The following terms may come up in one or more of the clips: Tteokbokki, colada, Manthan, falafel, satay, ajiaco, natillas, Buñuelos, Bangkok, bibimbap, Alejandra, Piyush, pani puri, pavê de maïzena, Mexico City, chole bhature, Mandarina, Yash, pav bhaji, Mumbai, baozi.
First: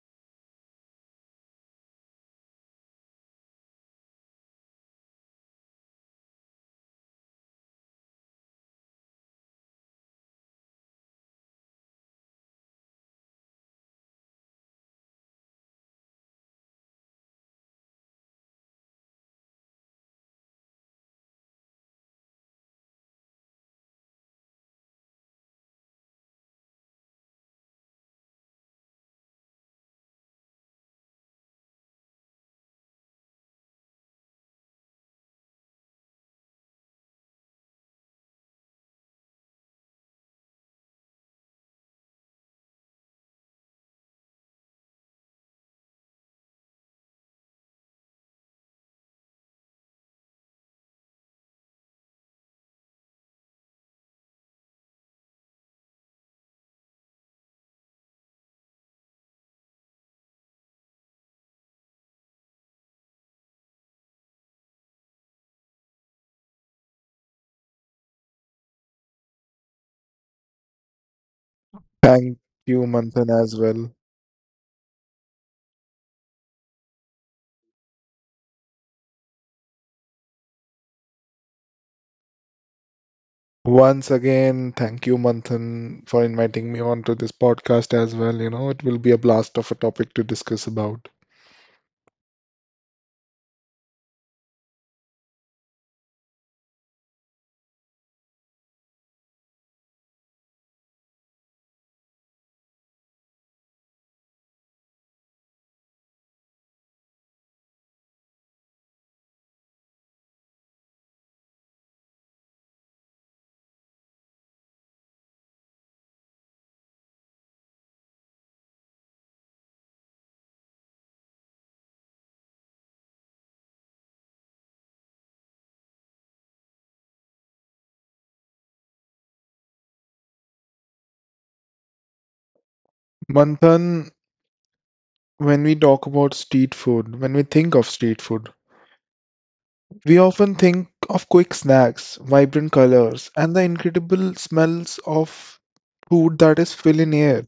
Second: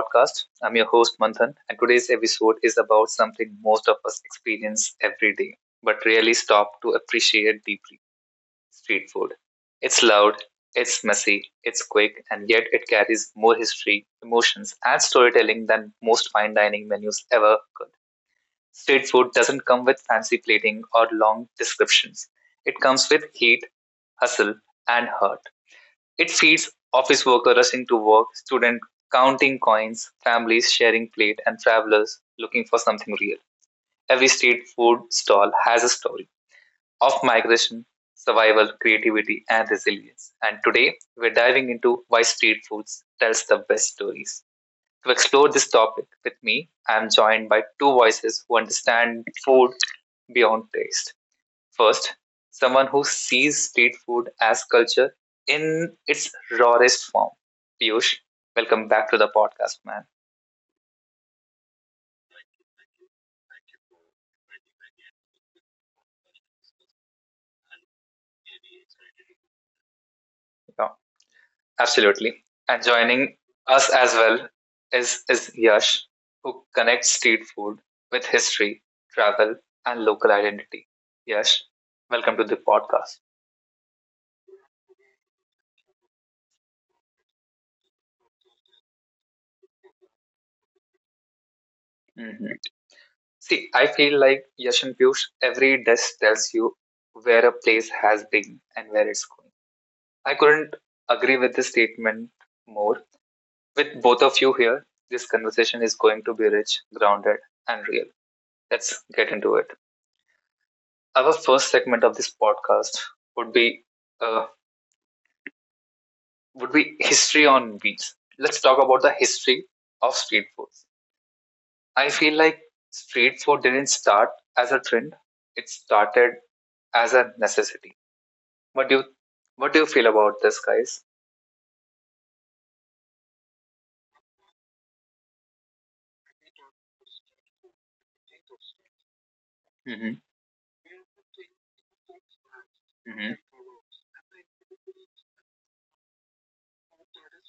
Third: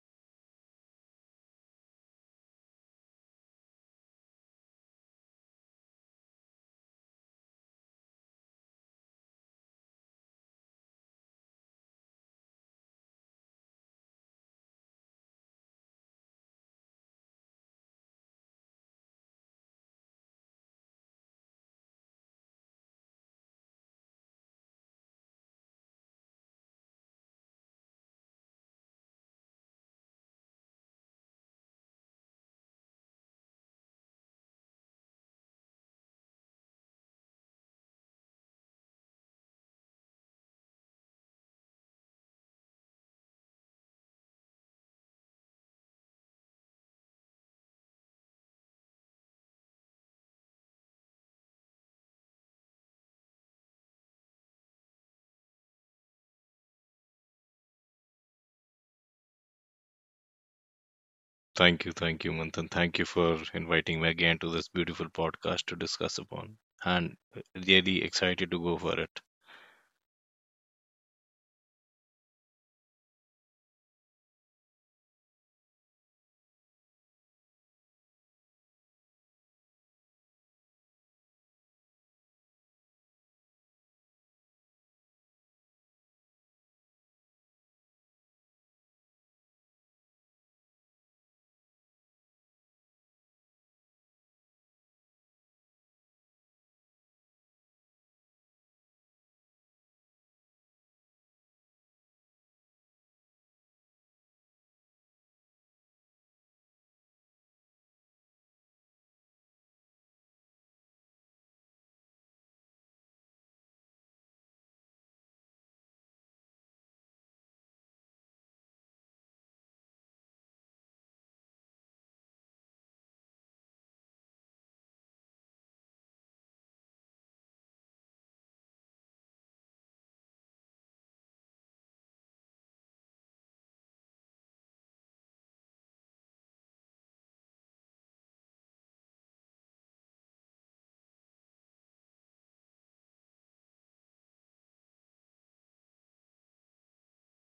podcast. I'm your host, Manthan, and today's episode is about something most of us experience every day, but rarely stop to appreciate deeply. Street food. It's loud, it's messy, it's quick, and yet it carries more history, emotions, and storytelling than most fine dining menus ever could. Street food doesn't come with fancy plating or long descriptions, it comes with heat, hustle, and heart. It feeds office workers rushing to work, students counting coins, families sharing plate, and travelers looking for something real. Every street food stall has a story of migration, survival, creativity, and resilience. And today, we're diving into why street foods tells the best stories. To explore this topic with me, I'm joined by two voices who understand food beyond taste. First, someone who sees street food as culture in its rawest form. Piyush, welcome back to the podcast, man. Thank you, Manthan. Thank you for inviting me again to this beautiful podcast to discuss upon. And really excited to go for it. Yeah, Thank absolutely. you, And Manthan, joining as well. us as well is Yash, who connects street food with history, travel, and local identity. Yash, welcome to the podcast. Once again, thank you, Manthan, for inviting me onto this podcast as well. You know, it will be a blast of a topic to discuss about. Mhm. See, I feel like Yash and Piyush, every dish tells you where a place has been and where it's going. I couldn't agree with this statement more. With both of you here, this conversation is going to be rich, grounded, and real. Let's get into it. Our first segment of this podcast would be uh, would be history on beats. Let's talk about the history of street food. I feel like street food didn't start as a trend; it started as a necessity. What do you what do you feel about this, guys? Manthan, when we talk about street food, when we think of street food, Mm-hmm. we often think of quick snacks, vibrant colors, Mm-hmm. and the incredible smells of food that is filling air.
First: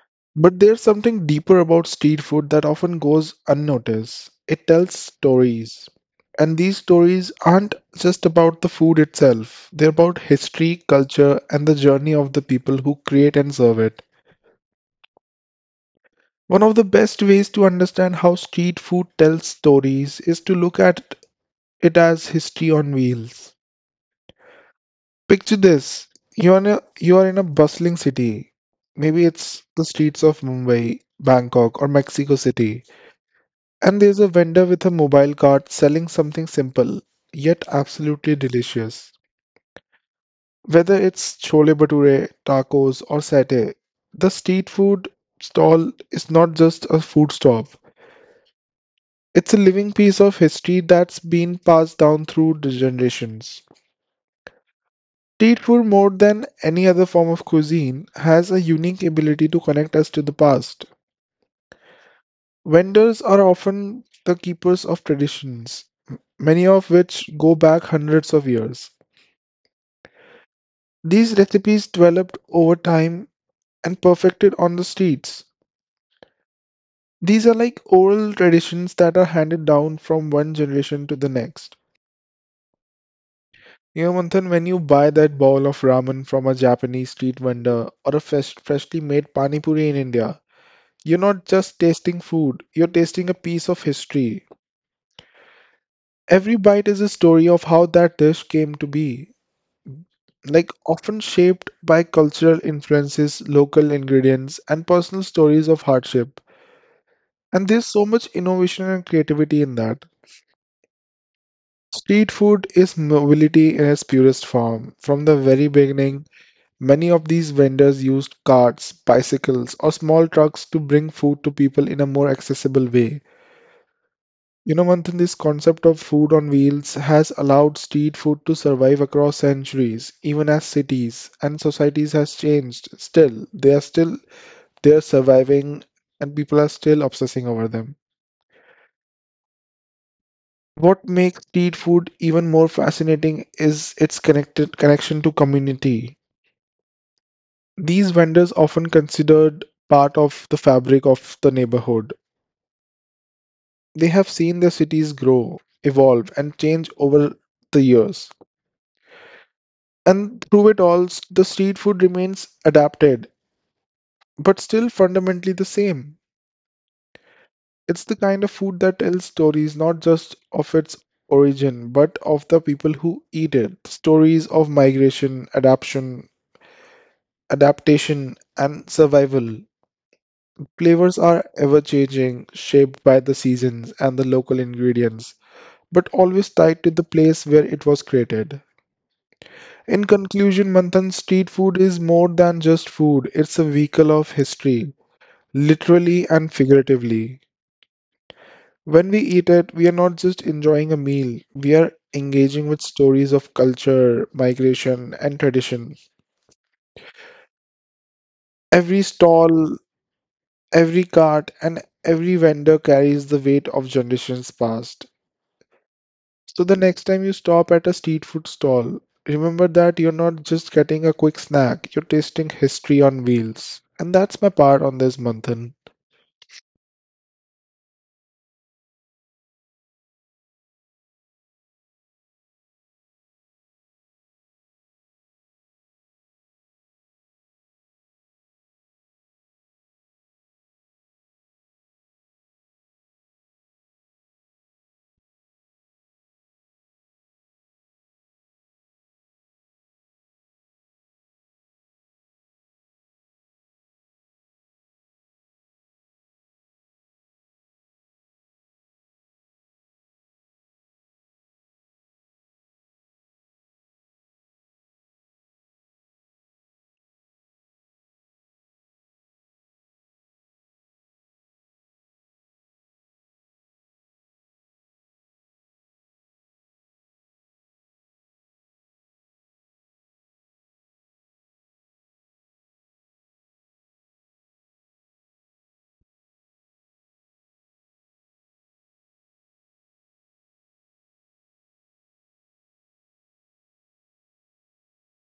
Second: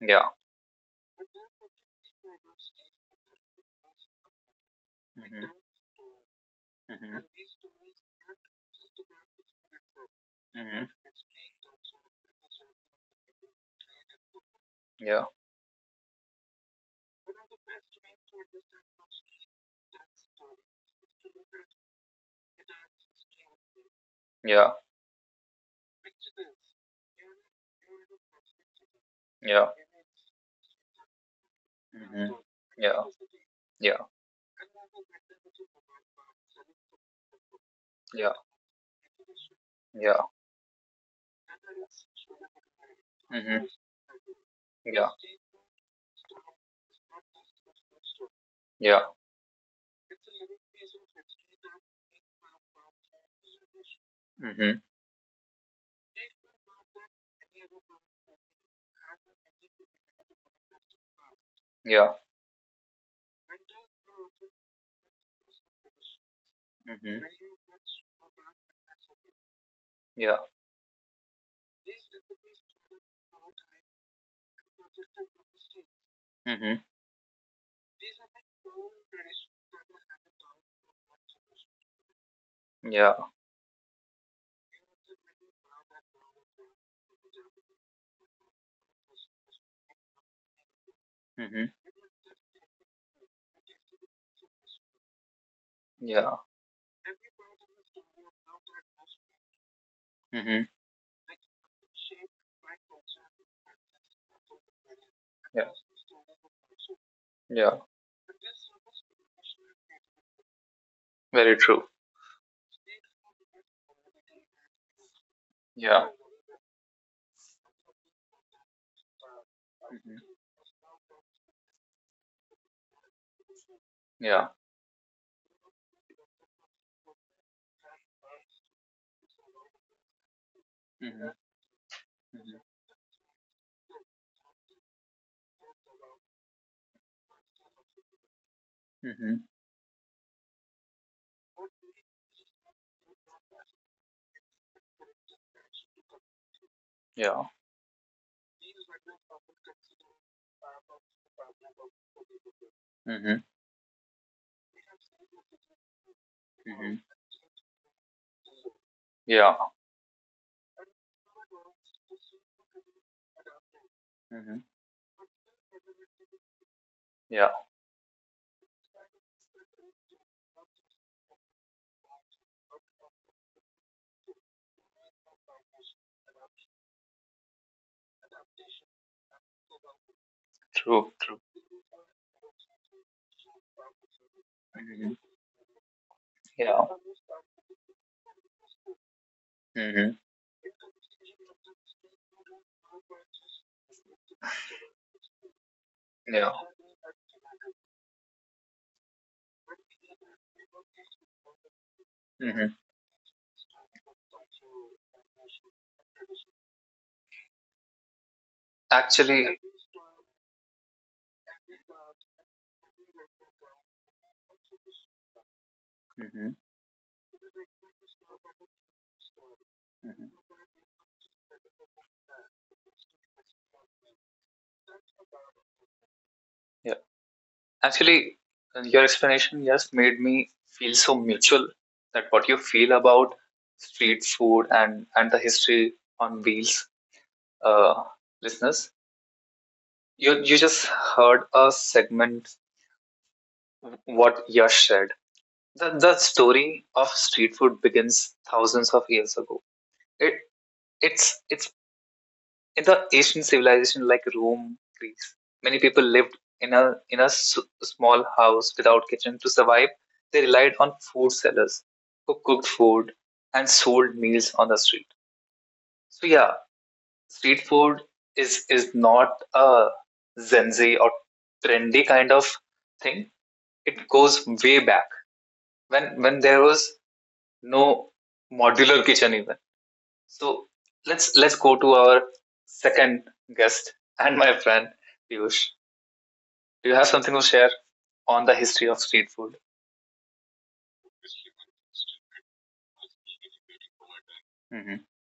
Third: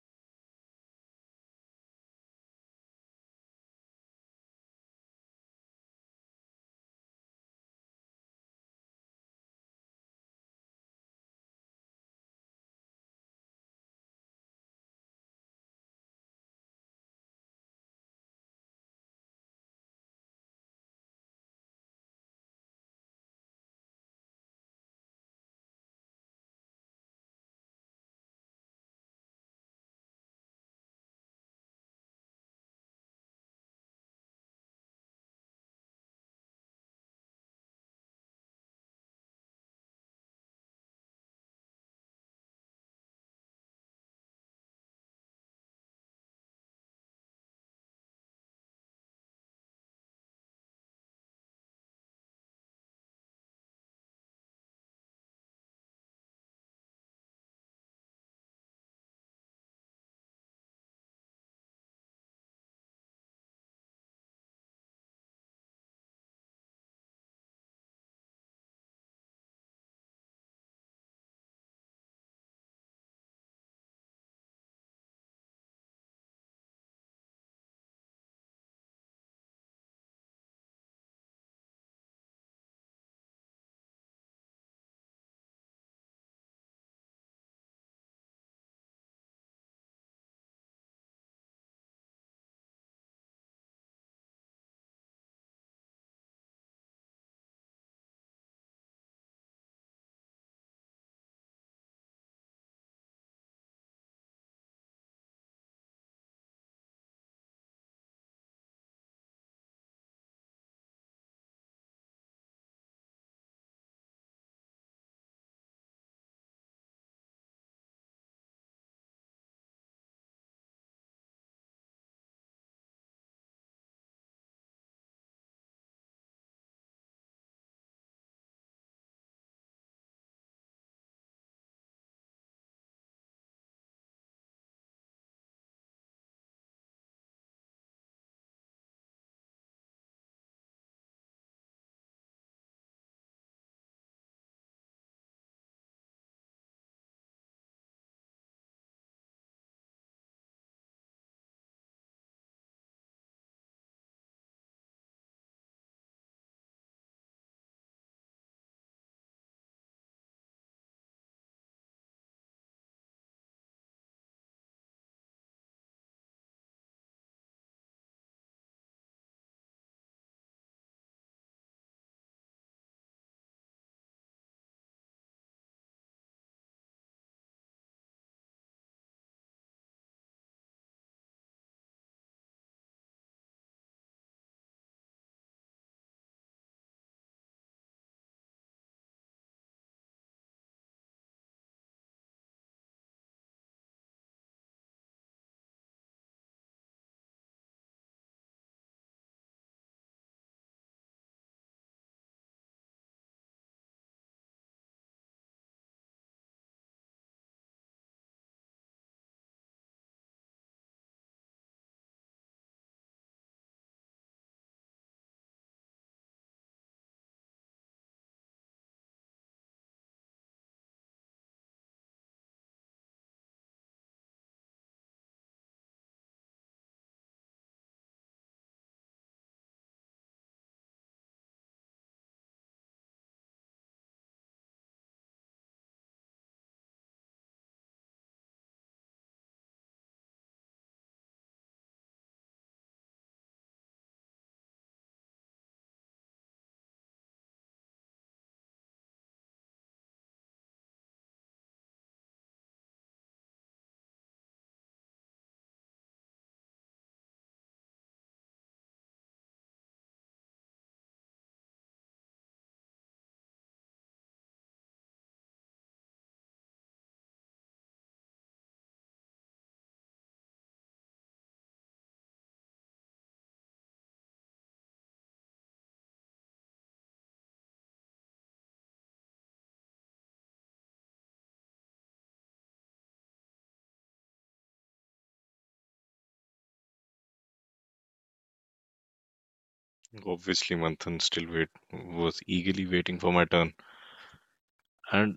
Yeah. But there's something deeper about street food that often goes unnoticed. It tells Mm-hmm. stories. And these Mm-hmm. stories aren't just about the food itself, they're about history, Mm-hmm. culture, and the journey of the people who create and serve it. Yeah. One of the best ways to understand how street food tells stories is to look at it as history on wheels. Yeah. Picture this: you are in a bustling city. Maybe it's Yeah. the streets of Mumbai, Bangkok, or Hmm. Mexico City. Yeah. Yeah. And there's a vendor with a mobile cart selling something simple, yet Yeah. absolutely delicious. Yeah. Whether it's chole bhature, tacos, or Hmm. satay, the street food Yeah. stall is not just a food stop. Yeah. It's a living piece of history that's been passed down through the generations. Hmm. Street food, more than any other form of cuisine, has a unique ability to connect us to the past. Yeah. Vendors are often the keepers of traditions, many of Hmm. which go back hundreds of years. Yeah. These recipes developed over time and perfected on the streets. Hmm. These are like oral traditions that are handed down from one generation to the next. Yeah. You know, Manthan, when you buy that bowl of ramen from a Japanese street vendor or a freshly made pani puri in India, you're not Hmm. just tasting food, you're tasting a piece of history. Yeah. Every bite is a story of how that dish came to be, Hmm. like often shaped by cultural influences, local ingredients, and personal stories Yeah. of hardship. And Yeah. there's so much innovation and creativity in that. Very true. Street food is mobility in its purest form. From the very Yeah. beginning, many of these vendors used carts, bicycles, or small Hmm. trucks to bring food to people in a more accessible way. Yeah. You know, Manthan, this concept of food on wheels has allowed street food to survive across centuries, even as cities Hmm. and societies has changed. Still, they are surviving, and people are still obsessing over them. Hmm. What makes street food even more fascinating is its connected connection to community. Yeah. These vendors often considered part of the fabric of the neighborhood. Hmm. Hmm. They have seen their cities grow, evolve, and change over the years. Yeah. And through it all, the street food remains adapted, Hmm. but still fundamentally the same. Yeah. It's the kind of food that tells stories not just of its origin, but of the people who eat it. Stories of migration, adaptation, and survival. True. Flavors True. are ever changing, shaped by the seasons and the local Hmm. ingredients, but always tied Yeah. to the place where it was created. In Hmm. conclusion, Manthan, street food is more than just food, it's a vehicle of history, literally and Yeah. figuratively. When we eat it, we are not just enjoying a meal, we are engaging with Hmm. stories of culture, migration, and tradition. Every Actually. stall, every cart and every vendor carries the weight of generations past. Hmm. So the next time you stop at a street food stall, remember that you're not Hmm. just getting a quick snack, you're tasting history on wheels. And that's my part on this, Manthan. Actually, your explanation just made me feel so mutual that what you feel about street food and the history on wheels, uh, listeners. You just heard a segment what Yash said. The story of street food begins thousands of years ago. It it's in the ancient civilization like Rome, Greece, many people lived in a small house without kitchen to survive. They relied on food sellers who cooked food and sold meals on the street. So yeah, street food is not a zenzi or trendy kind of thing. It goes way back when there was no modular kitchen even. So let's go to our second guest and my friend Piyush. Do you have something to share on the history of street food? Obviously, Manthan, still wait was eagerly waiting for my turn. Mm-hmm. And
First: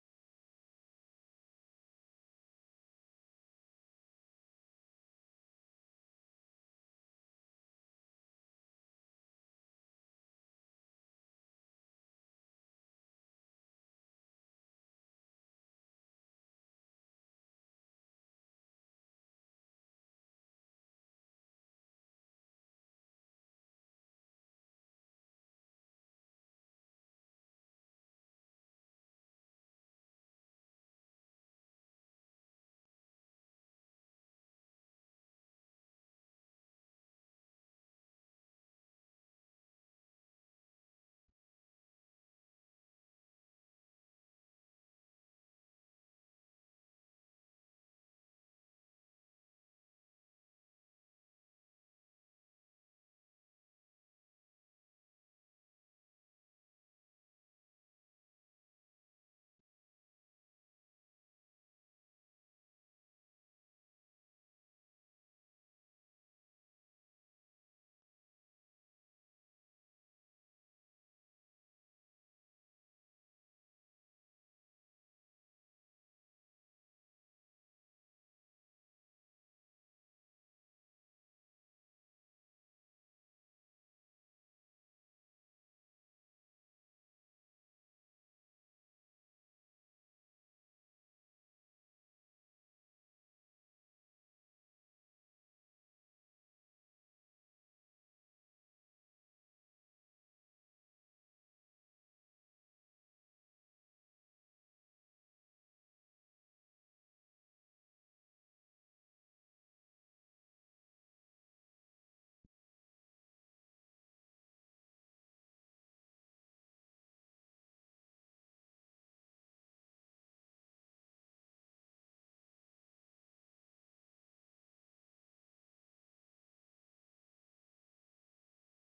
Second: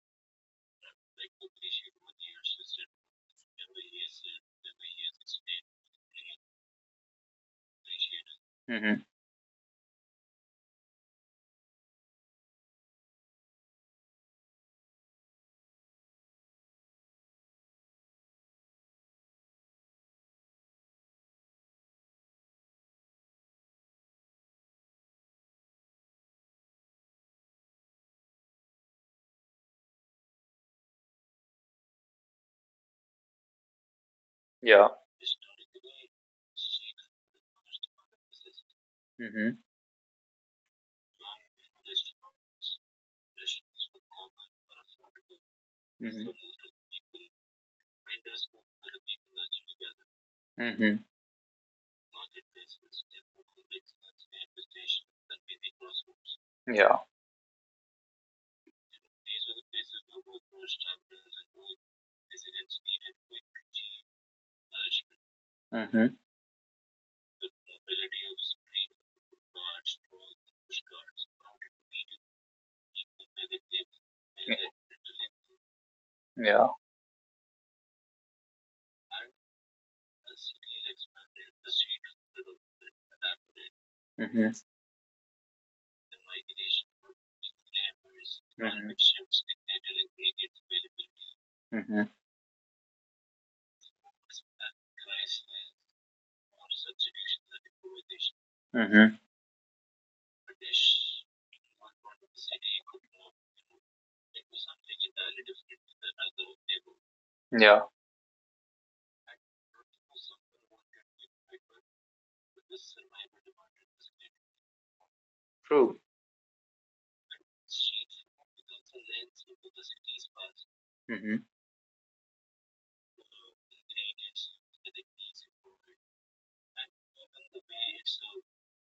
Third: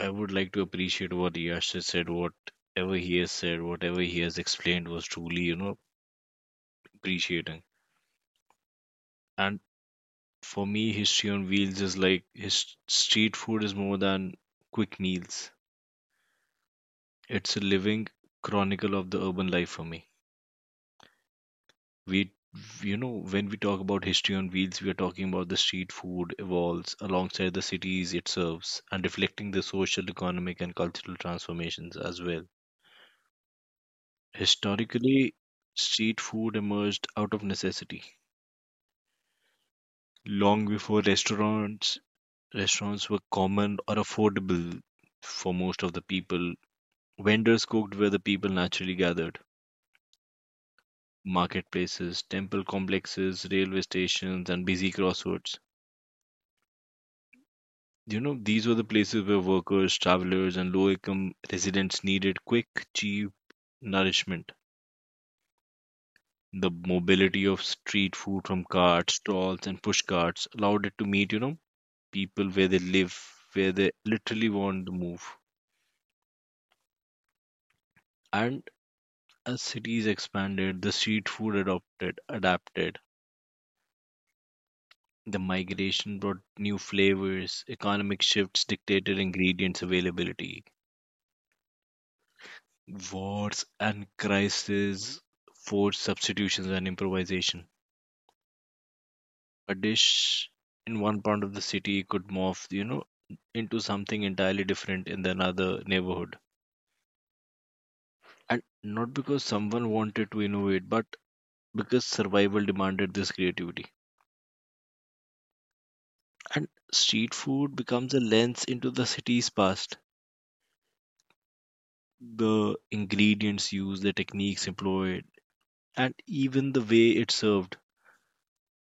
I would like to appreciate what Yash has said, whatever he has said, whatever he has explained was truly, appreciating. Mm-hmm. And for me, history on wheels is like his street food is more than quick meals. It's a living chronicle of the urban life for me. We When we talk about history on wheels, we are talking about the street food evolves alongside the cities it serves and reflecting the social, economic, and cultural transformations as well. Yeah. Historically, street food emerged out of necessity Mm-hmm. long before restaurants were common or affordable for most of the Mm-hmm. people. Vendors cooked where the people naturally gathered: Mm-hmm. marketplaces, temple complexes, railway stations, and busy crossroads. Yeah. You know, these were the places where workers, travelers, and low income residents needed quick, cheap nourishment. Mm-hmm. The mobility of street food from carts, stalls, and push carts allowed it to meet, people where they live, where they literally want to move. Yeah. And as cities expanded, the street food adapted. Mm-hmm. The migration brought new flavors, economic shifts Mm-hmm. dictated ingredients availability, Mm-hmm. wars and crises forced substitutions and improvisation. Mm-hmm. A dish in one part of the city could morph, into something entirely different in another neighborhood. Yeah. And not because someone wanted to innovate, but because survival demanded this creativity. True. And street food becomes a lens into the city's past. Mm-hmm. The ingredients used, the techniques employed, and even the way it's served,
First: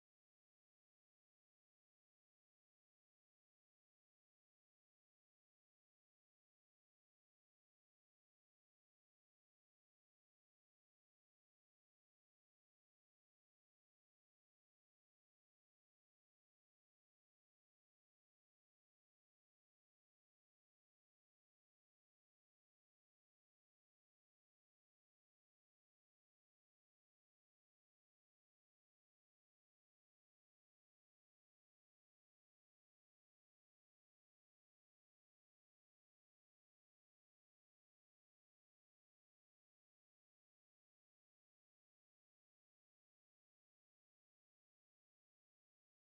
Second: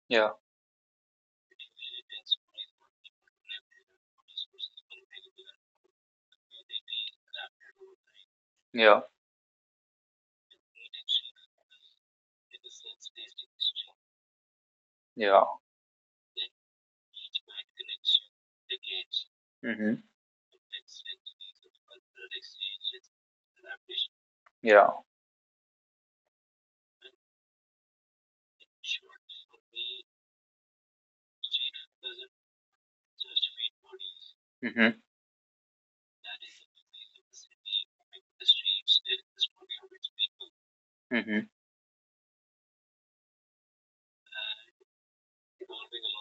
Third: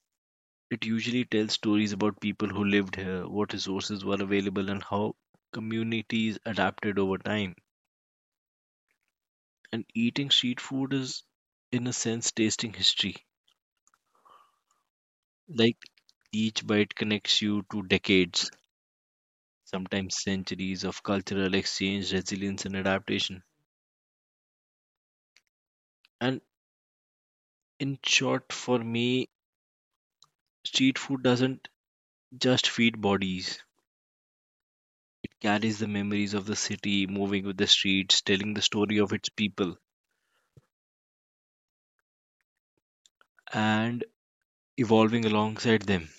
Yeah. it usually tells stories about people who lived here, what resources were available, and how communities adapted over time. Yeah. And eating street food is, in a sense, tasting history. Yeah. Like each bite connects you to decades, Mm-hmm. sometimes centuries of cultural exchange, resilience, and adaptation. Yeah. And in short, for me, street food doesn't just feed bodies, Mm-hmm. it carries the memories of the city, moving with the streets, telling the story of its people. Mm-hmm. And evolving alongside them.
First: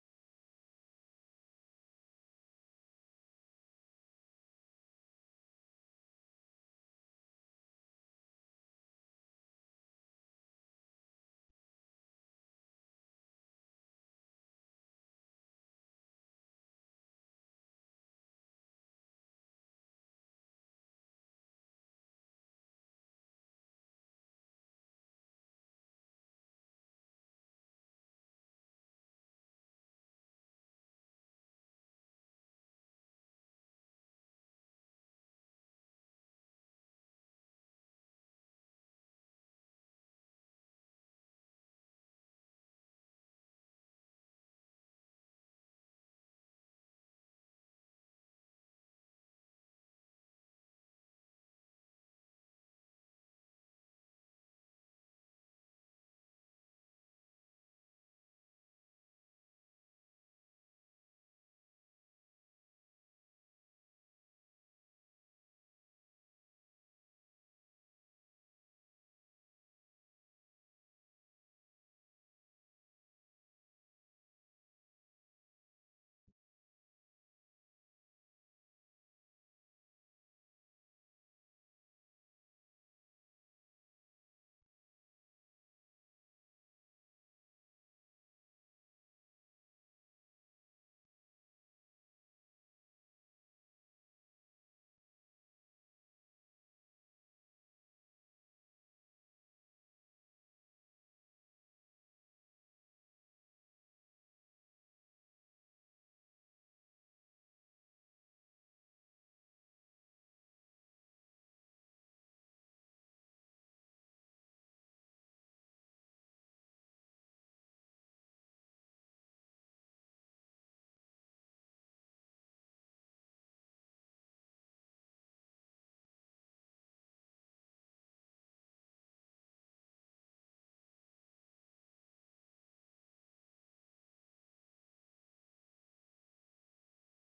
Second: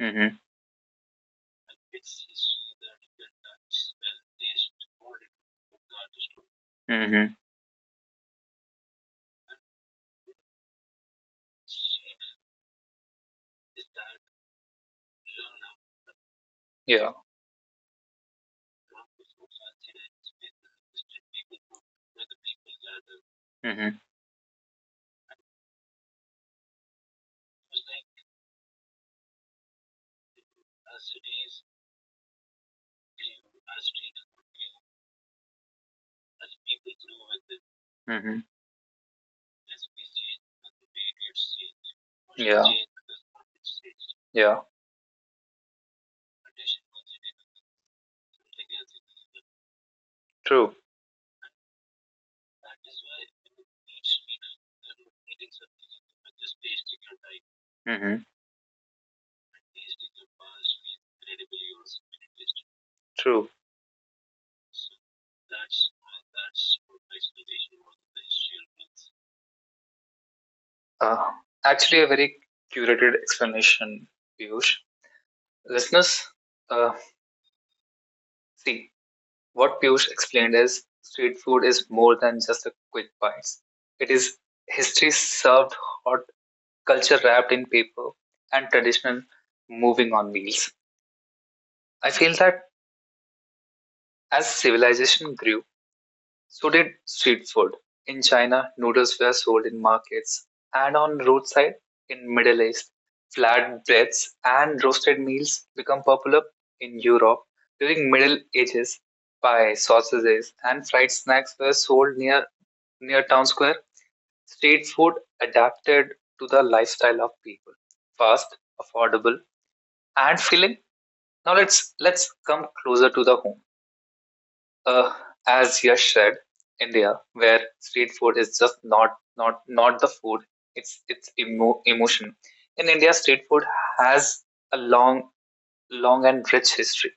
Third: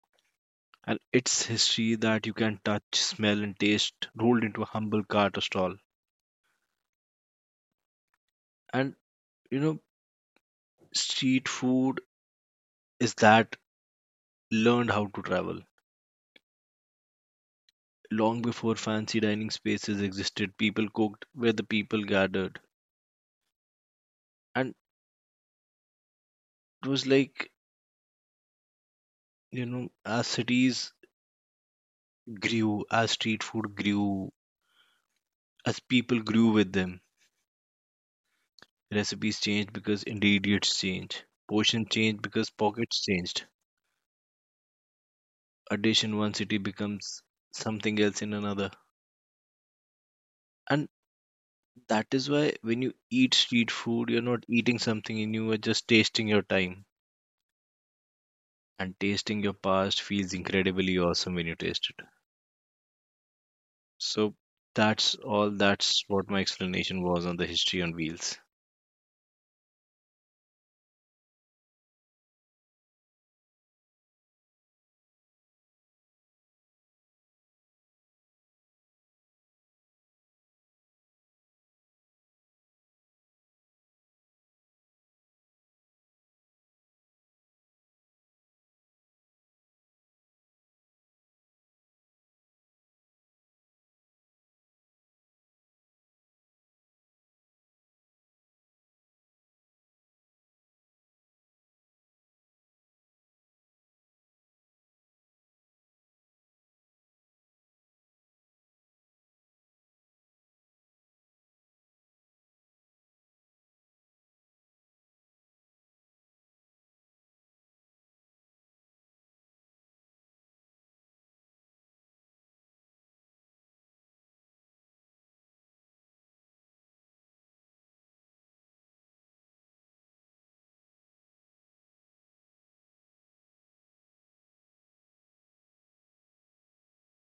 Mm-hmm. And it's history that you can touch, smell, and taste rolled into a humble cart or stall. Mm-hmm. And you know, street food is that learned how to travel. Yeah. Long before fancy dining spaces existed, people cooked where the people gathered. Mm-hmm. And it was like, as cities grew, as street food grew, as people grew with them, Mm-hmm. recipes changed because ingredients changed, portions changed because Yeah. pockets changed. Yeah. Addition, in one city becomes something else in another. True. And that is why when you eat street food, you're not eating something in you, are just tasting your time. Mm-hmm. And tasting your past feels incredibly awesome when you taste it. True. So that's all. That's what my explanation was on the history on wheels. Uh, actually, a very curated explanation, Piyush. Listeners, uh, see, what Piyush explained is street food is more than just a quick bites. It is history served hot, culture wrapped in paper, and traditional moving on meals. I feel that as civilization grew, so did street food. In China, noodles were sold in markets and on roadside. In Middle East, flatbreads and roasted meals become popular. In Europe, during Middle Ages, pie, sausages, and fried snacks were sold near town square. Street food adapted to the lifestyle of people. Fast, affordable, and filling. Now let's come closer to the home, uh, as Yash said, India, where street food is just not the food; it's emotion. In India, street food has a long, long and rich history.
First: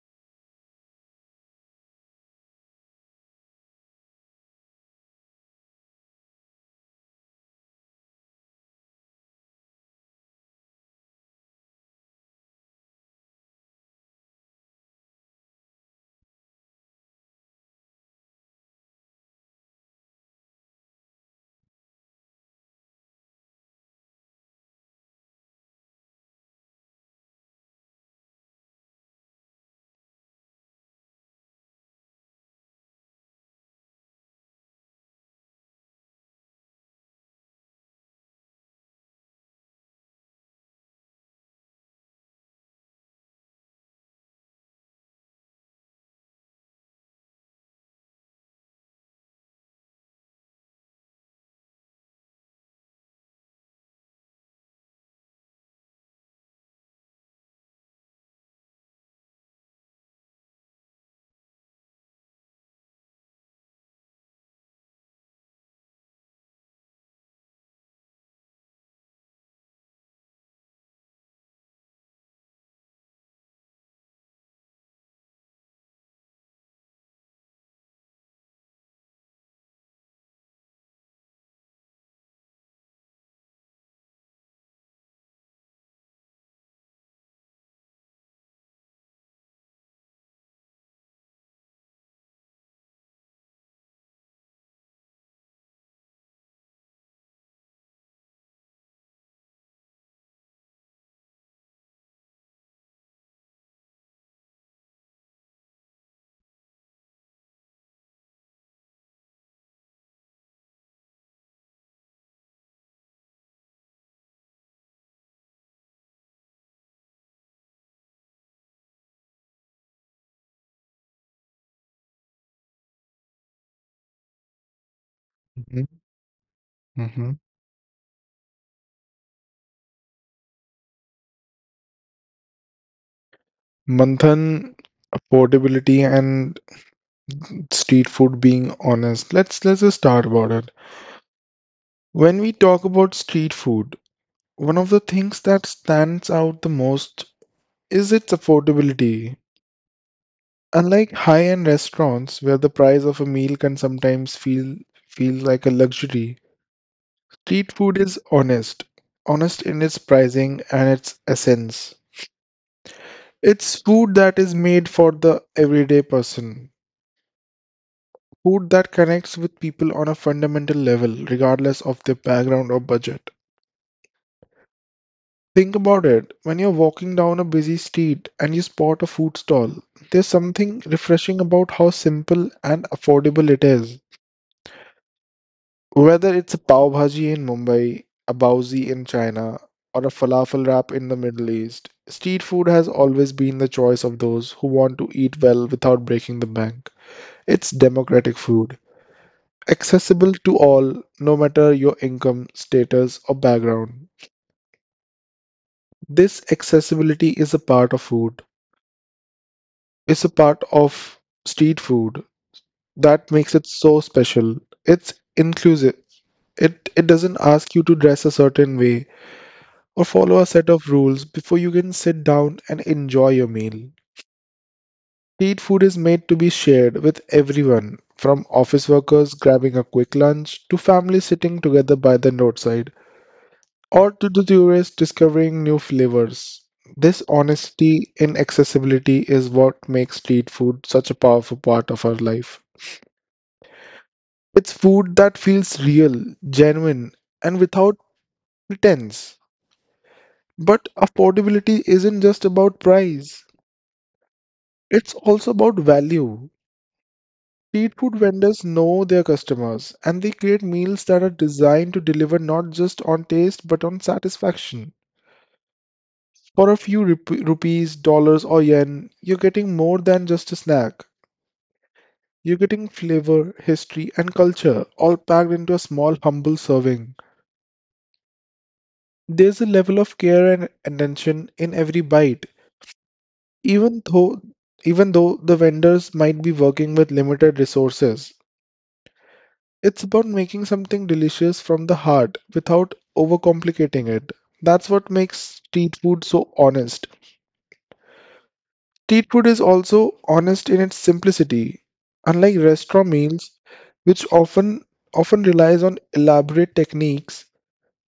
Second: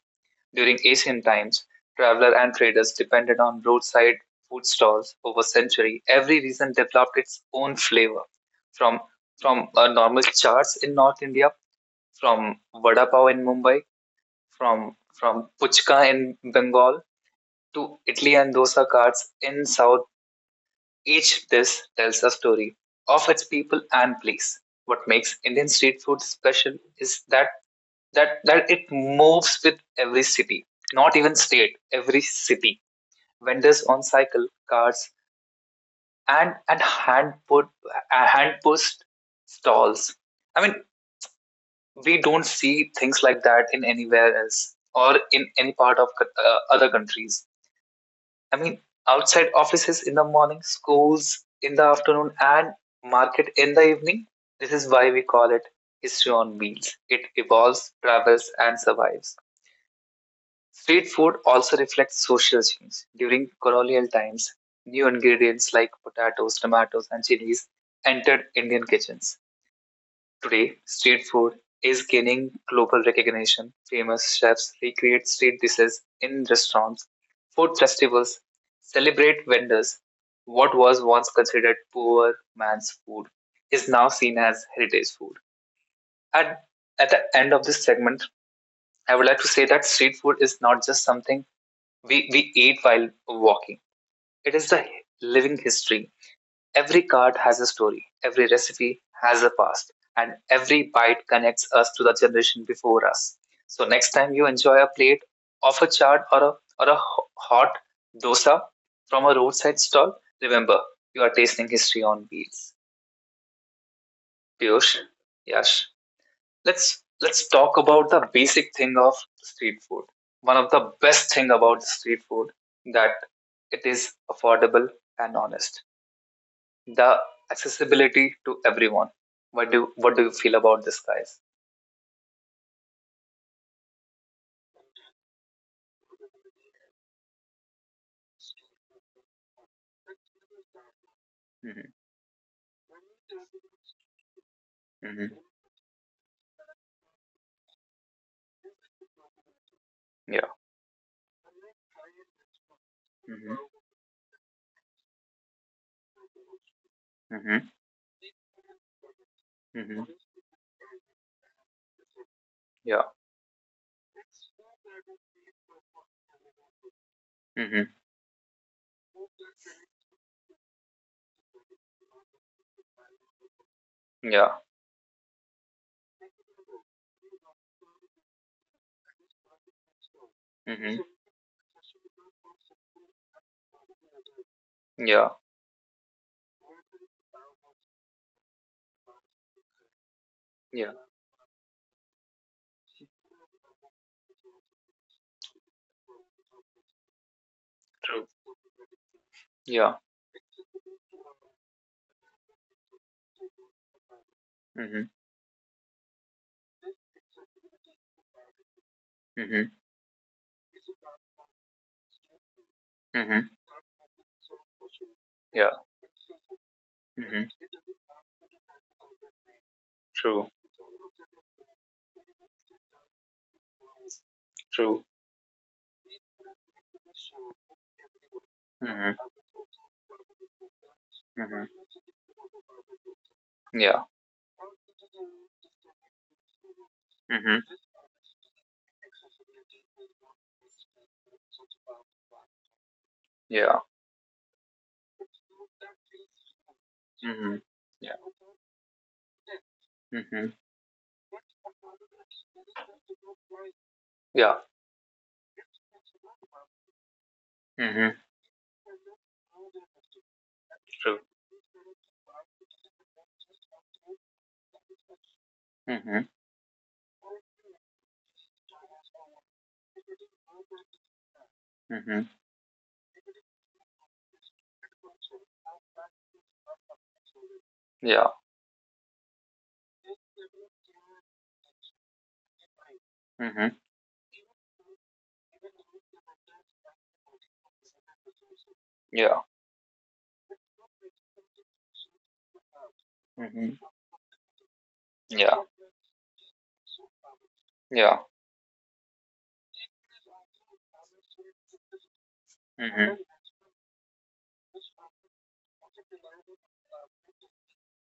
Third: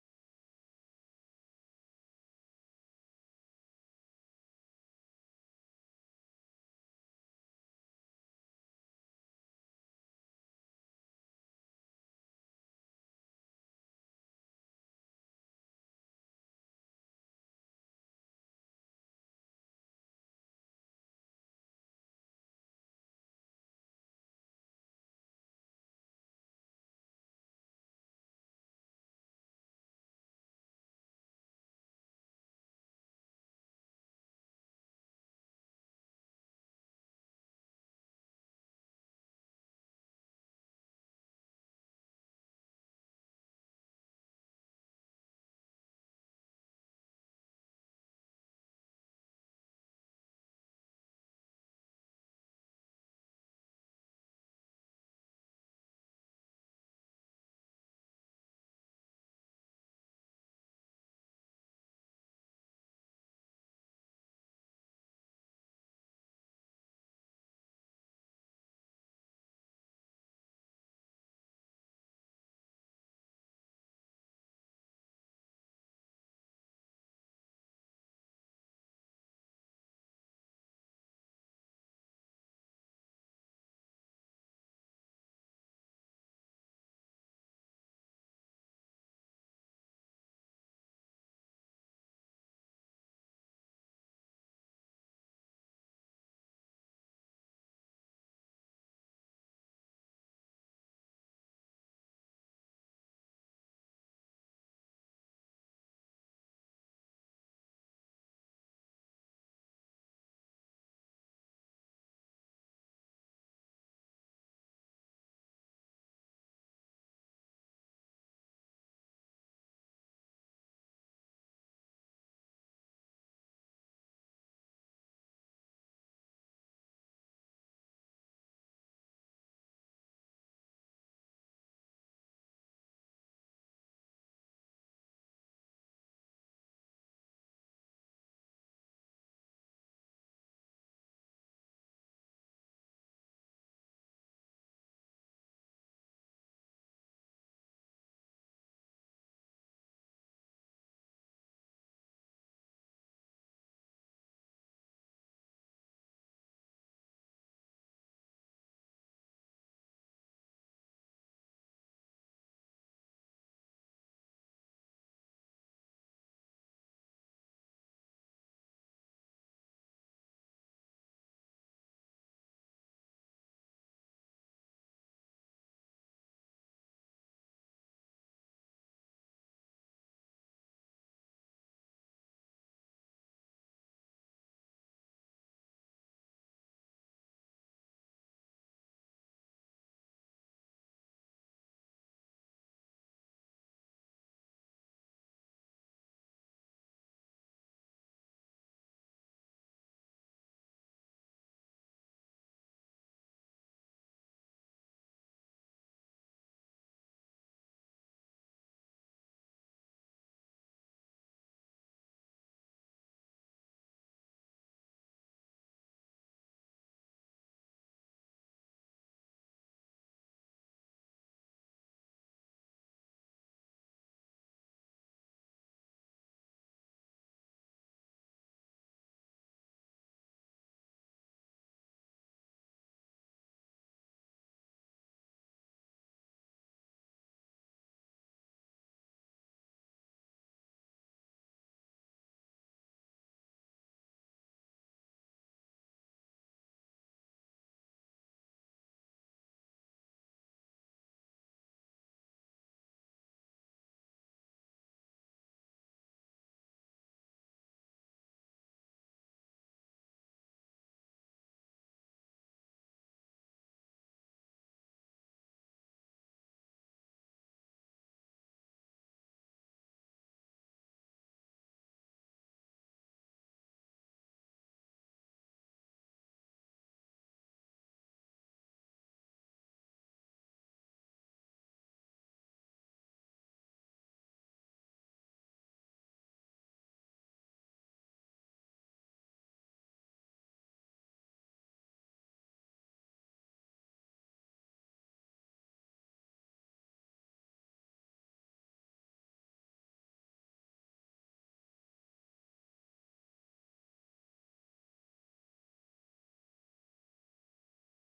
During ancient times, travelers and traders depended on roadside food stalls over century. Every region developed its own flavor, from from normal chaats in North India, from vada pav in Mumbai, from puchka in Bengal, to Italy and dosa carts in South, each dish tells a story of its people and place. What makes Indian street food special is that it moves with every city, not even state, every city. Vendors on cycle carts and hand pushed stalls. I mean, we don't see things like that in anywhere else or in any part of other countries. I mean, outside offices in the morning, schools in the afternoon, and market in the evening. This is why we call it history on wheels. It evolves, travels, and survives. Street food also reflects social change. During colonial times, new ingredients like potatoes, tomatoes, and chilies entered Indian kitchens. Today, street food is gaining global recognition. Famous chefs recreate street dishes in restaurants. Food festivals celebrate vendors. What was once considered poor man's food is now seen as heritage food. And at the end of this segment, I would like to say that street food is not just something we eat while walking, it is the living history. Every card has a story, every recipe has a past, and every bite connects us to the generation before us. So next time you enjoy a plate of a chaat or a hot dosa from a roadside stall, remember you are tasting history on wheels. Piyush, Yash, let's talk about the basic thing of street food. One of the best thing about street food that it is affordable and honest. Mhm, The mhm. accessibility to everyone. What do you feel about this, guys? Manthan, affordability and street food being honest. Let's just start about it. Mm-hmm. When we talk about street food, one of the Mm-hmm. things that stands out the most is its affordability. Yeah. Unlike high-end restaurants where the price of a meal Mm-hmm. can sometimes feel like a luxury, Mm-hmm. street food is honest, honest in its Mm-hmm. pricing and its essence. Yeah. It's food that is made for the everyday person, Mm-hmm. food that connects with people on a fundamental level, regardless of their background or budget. Yeah. Think about it. When you're walking down a busy street and you spot a food stall, there's something Mm-hmm. refreshing about how simple and affordable it is. Yeah. Whether it's a pav bhaji in Mumbai, a baozi in China, or a falafel wrap Yeah. in the Middle East, street food has always been the choice of those who want to eat well without breaking the bank. It's True. democratic food, Yeah. accessible to all, no matter your income, status, or background. Mm-hmm. This accessibility is a part of food. Mm-hmm. It's a part of street food that Mm-hmm. makes it so special. It's Yeah. inclusive. It doesn't Mm-hmm. ask you to dress a certain way, or follow a True. set of rules before you can sit down and enjoy your meal. True. Street food is made to be shared with everyone, from office workers Mm-hmm. grabbing a quick lunch to families sitting Mm-hmm. together by the roadside, or Yeah. to the tourists discovering new flavors. This Mm-hmm. honesty in accessibility is what makes street food such a powerful part of our life. Yeah. It's food that feels real, genuine, and Mm-hmm. without Yeah. pretense. Mm-hmm. But affordability isn't just about price. Yeah. It's also about value. Street food Mm-hmm. vendors know their customers and they create meals that True. are designed to deliver not just on taste but on satisfaction. Mm-hmm. For a few rupees, dollars, or yen, you're getting more than just a snack. Mm-hmm. You're getting flavor, history, and culture all packed into a small, humble serving. Yeah. There's a level of care and attention in every bite, Mm-hmm. even though even though the vendors might be working with limited resources. Yeah. It's about making something delicious from the heart without Mm-hmm. overcomplicating it. That's what makes Yeah. street food so honest. Yeah. Street food is also honest in its simplicity. Unlike restaurant Mm-hmm. meals, which often relies on elaborate techniques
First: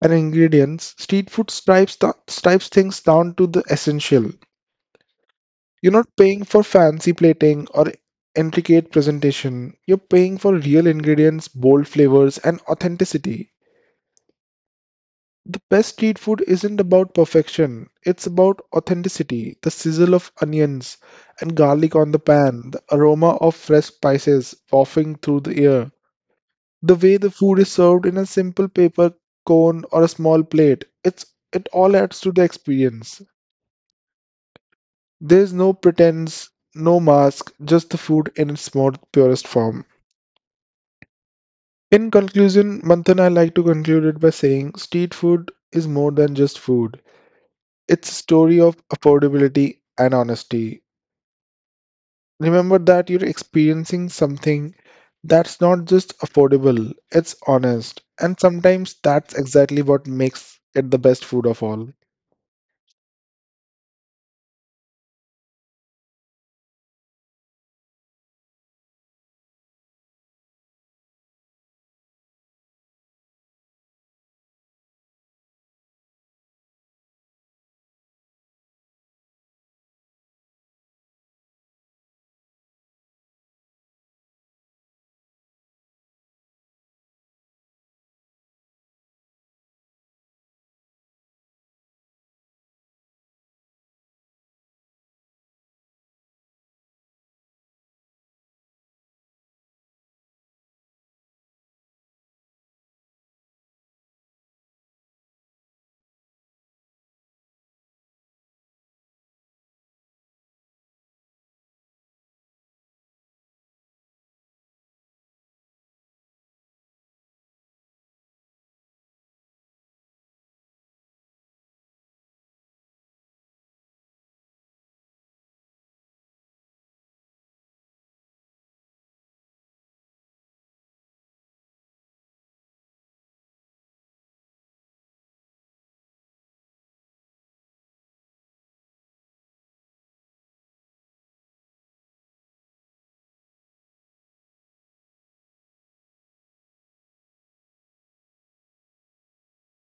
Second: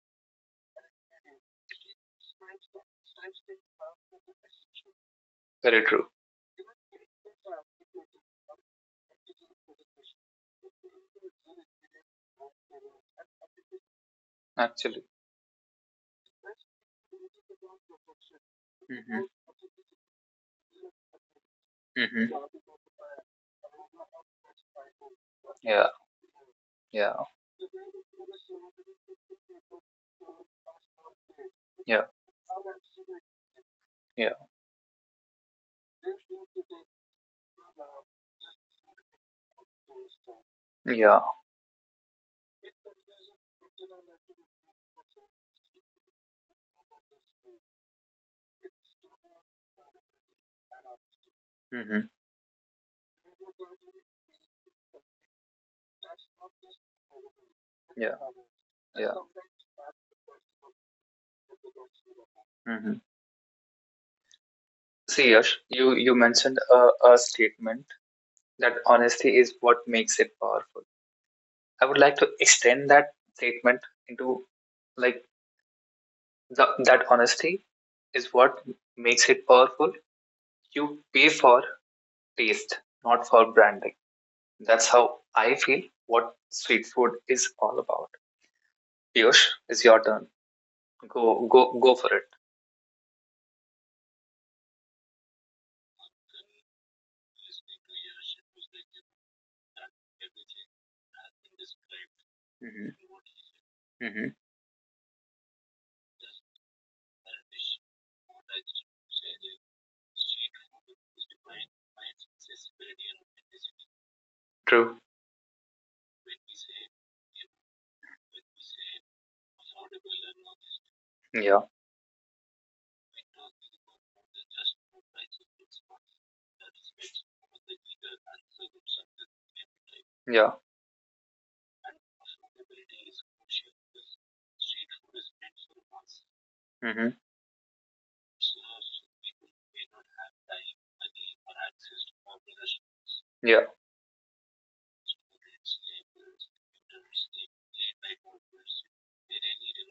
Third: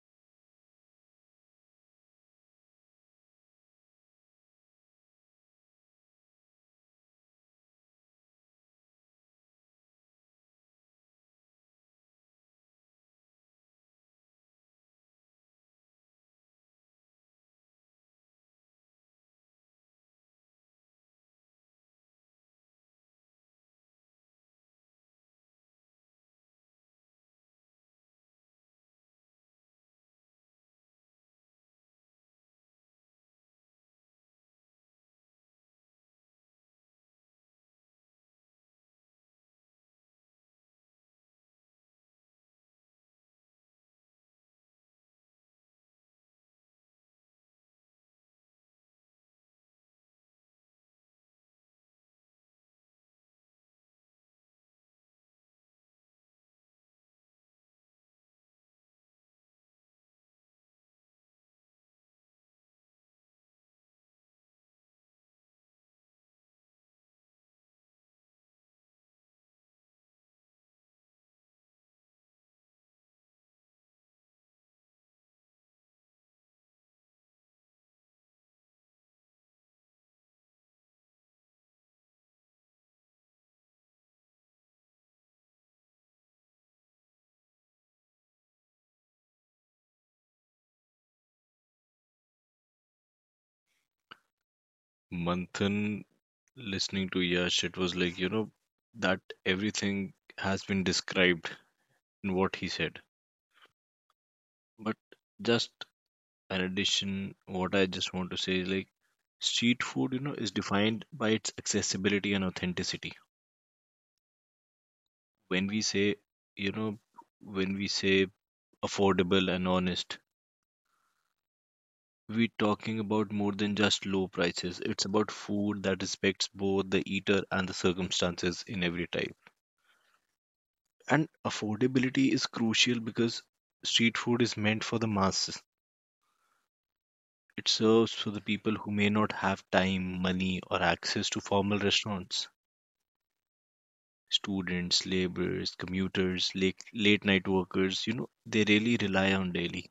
and ingredients, street food stripes things down to the essential. Very You're true. not paying for fancy plating or intricate presentation. You're paying for real ingredients, bold flavors, and authenticity. Actually. The best street food isn't about perfection, it's about Mm-hmm. authenticity, the sizzle of onions and garlic on the Mm-hmm. pan, the aroma of fresh spices wafting through the Yeah, air, the way yeah, the food is served in a simple paper cone or a small plate. It all yeah, adds to the experience. yeah, There's no pretense, no mask, just the food in its more purest form. yeah. In conclusion, Manthan, I like to conclude it by saying street food is more than just food. It's a story of affordability and honesty. Mm-hmm. Remember that you're experiencing something that's not just affordable, it's honest. Yeah, And sometimes yeah. that's exactly what makes it the best food of all. Mm-hmm. See, Yash, you mentioned a statement that honesty is what makes it powerful. I would like to extend that statement into like that honesty is what makes it powerful. You pay for taste, not for branding. That's how I feel. What street food is all about. Piyush, it's your turn. Go, go, go for it. Manthan, listening to Yash, it was like, that everything has been described in what he said. Mm-hmm. Mm-hmm. But just in addition, what I just want to say is like street food, is defined by its accessibility and authenticity. True. When we say, you know, when we say affordable and honest, Yeah. we're talking about more than just low prices. It's about food that respects both the eater and the circumstances in every type. Yeah. And affordability is crucial because street food is meant for the masses. Mm-hmm. It serves for the people who may not have time, money, or access to formal restaurants. Yeah. Students, laborers, commuters, late night workers, they really rely on daily.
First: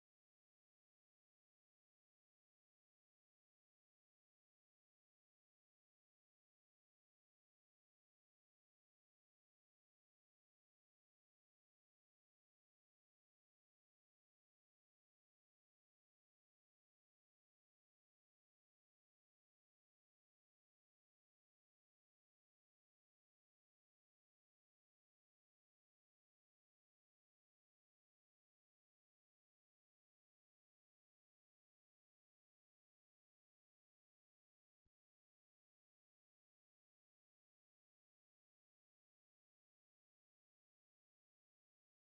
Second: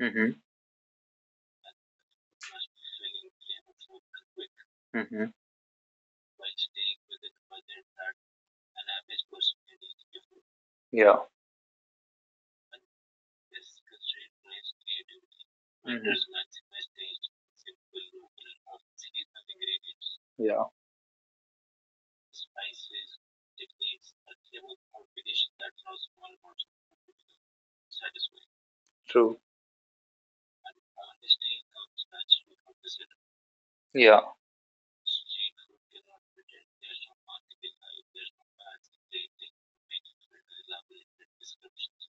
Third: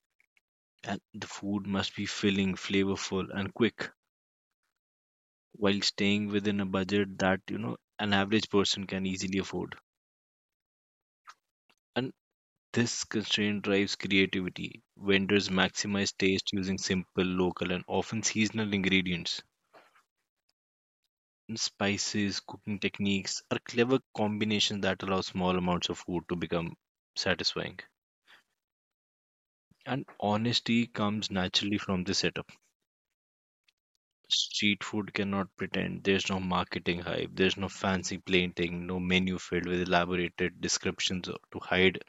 Mm-hmm. And the food must be filling, flavorful, and quick Mm-hmm. while staying within a budget that, an average person can easily afford. Yeah. And this constraint drives creativity. Vendors Mm-hmm. maximize taste using simple, local, and often seasonal ingredients. Yeah. And spices, cooking techniques are clever combinations that allow small amounts of food to become satisfying. True. And honesty comes naturally from the setup. Yeah. Street food cannot pretend. There's no marketing hype. There's no fancy plating. No menu filled with elaborated descriptions or to hide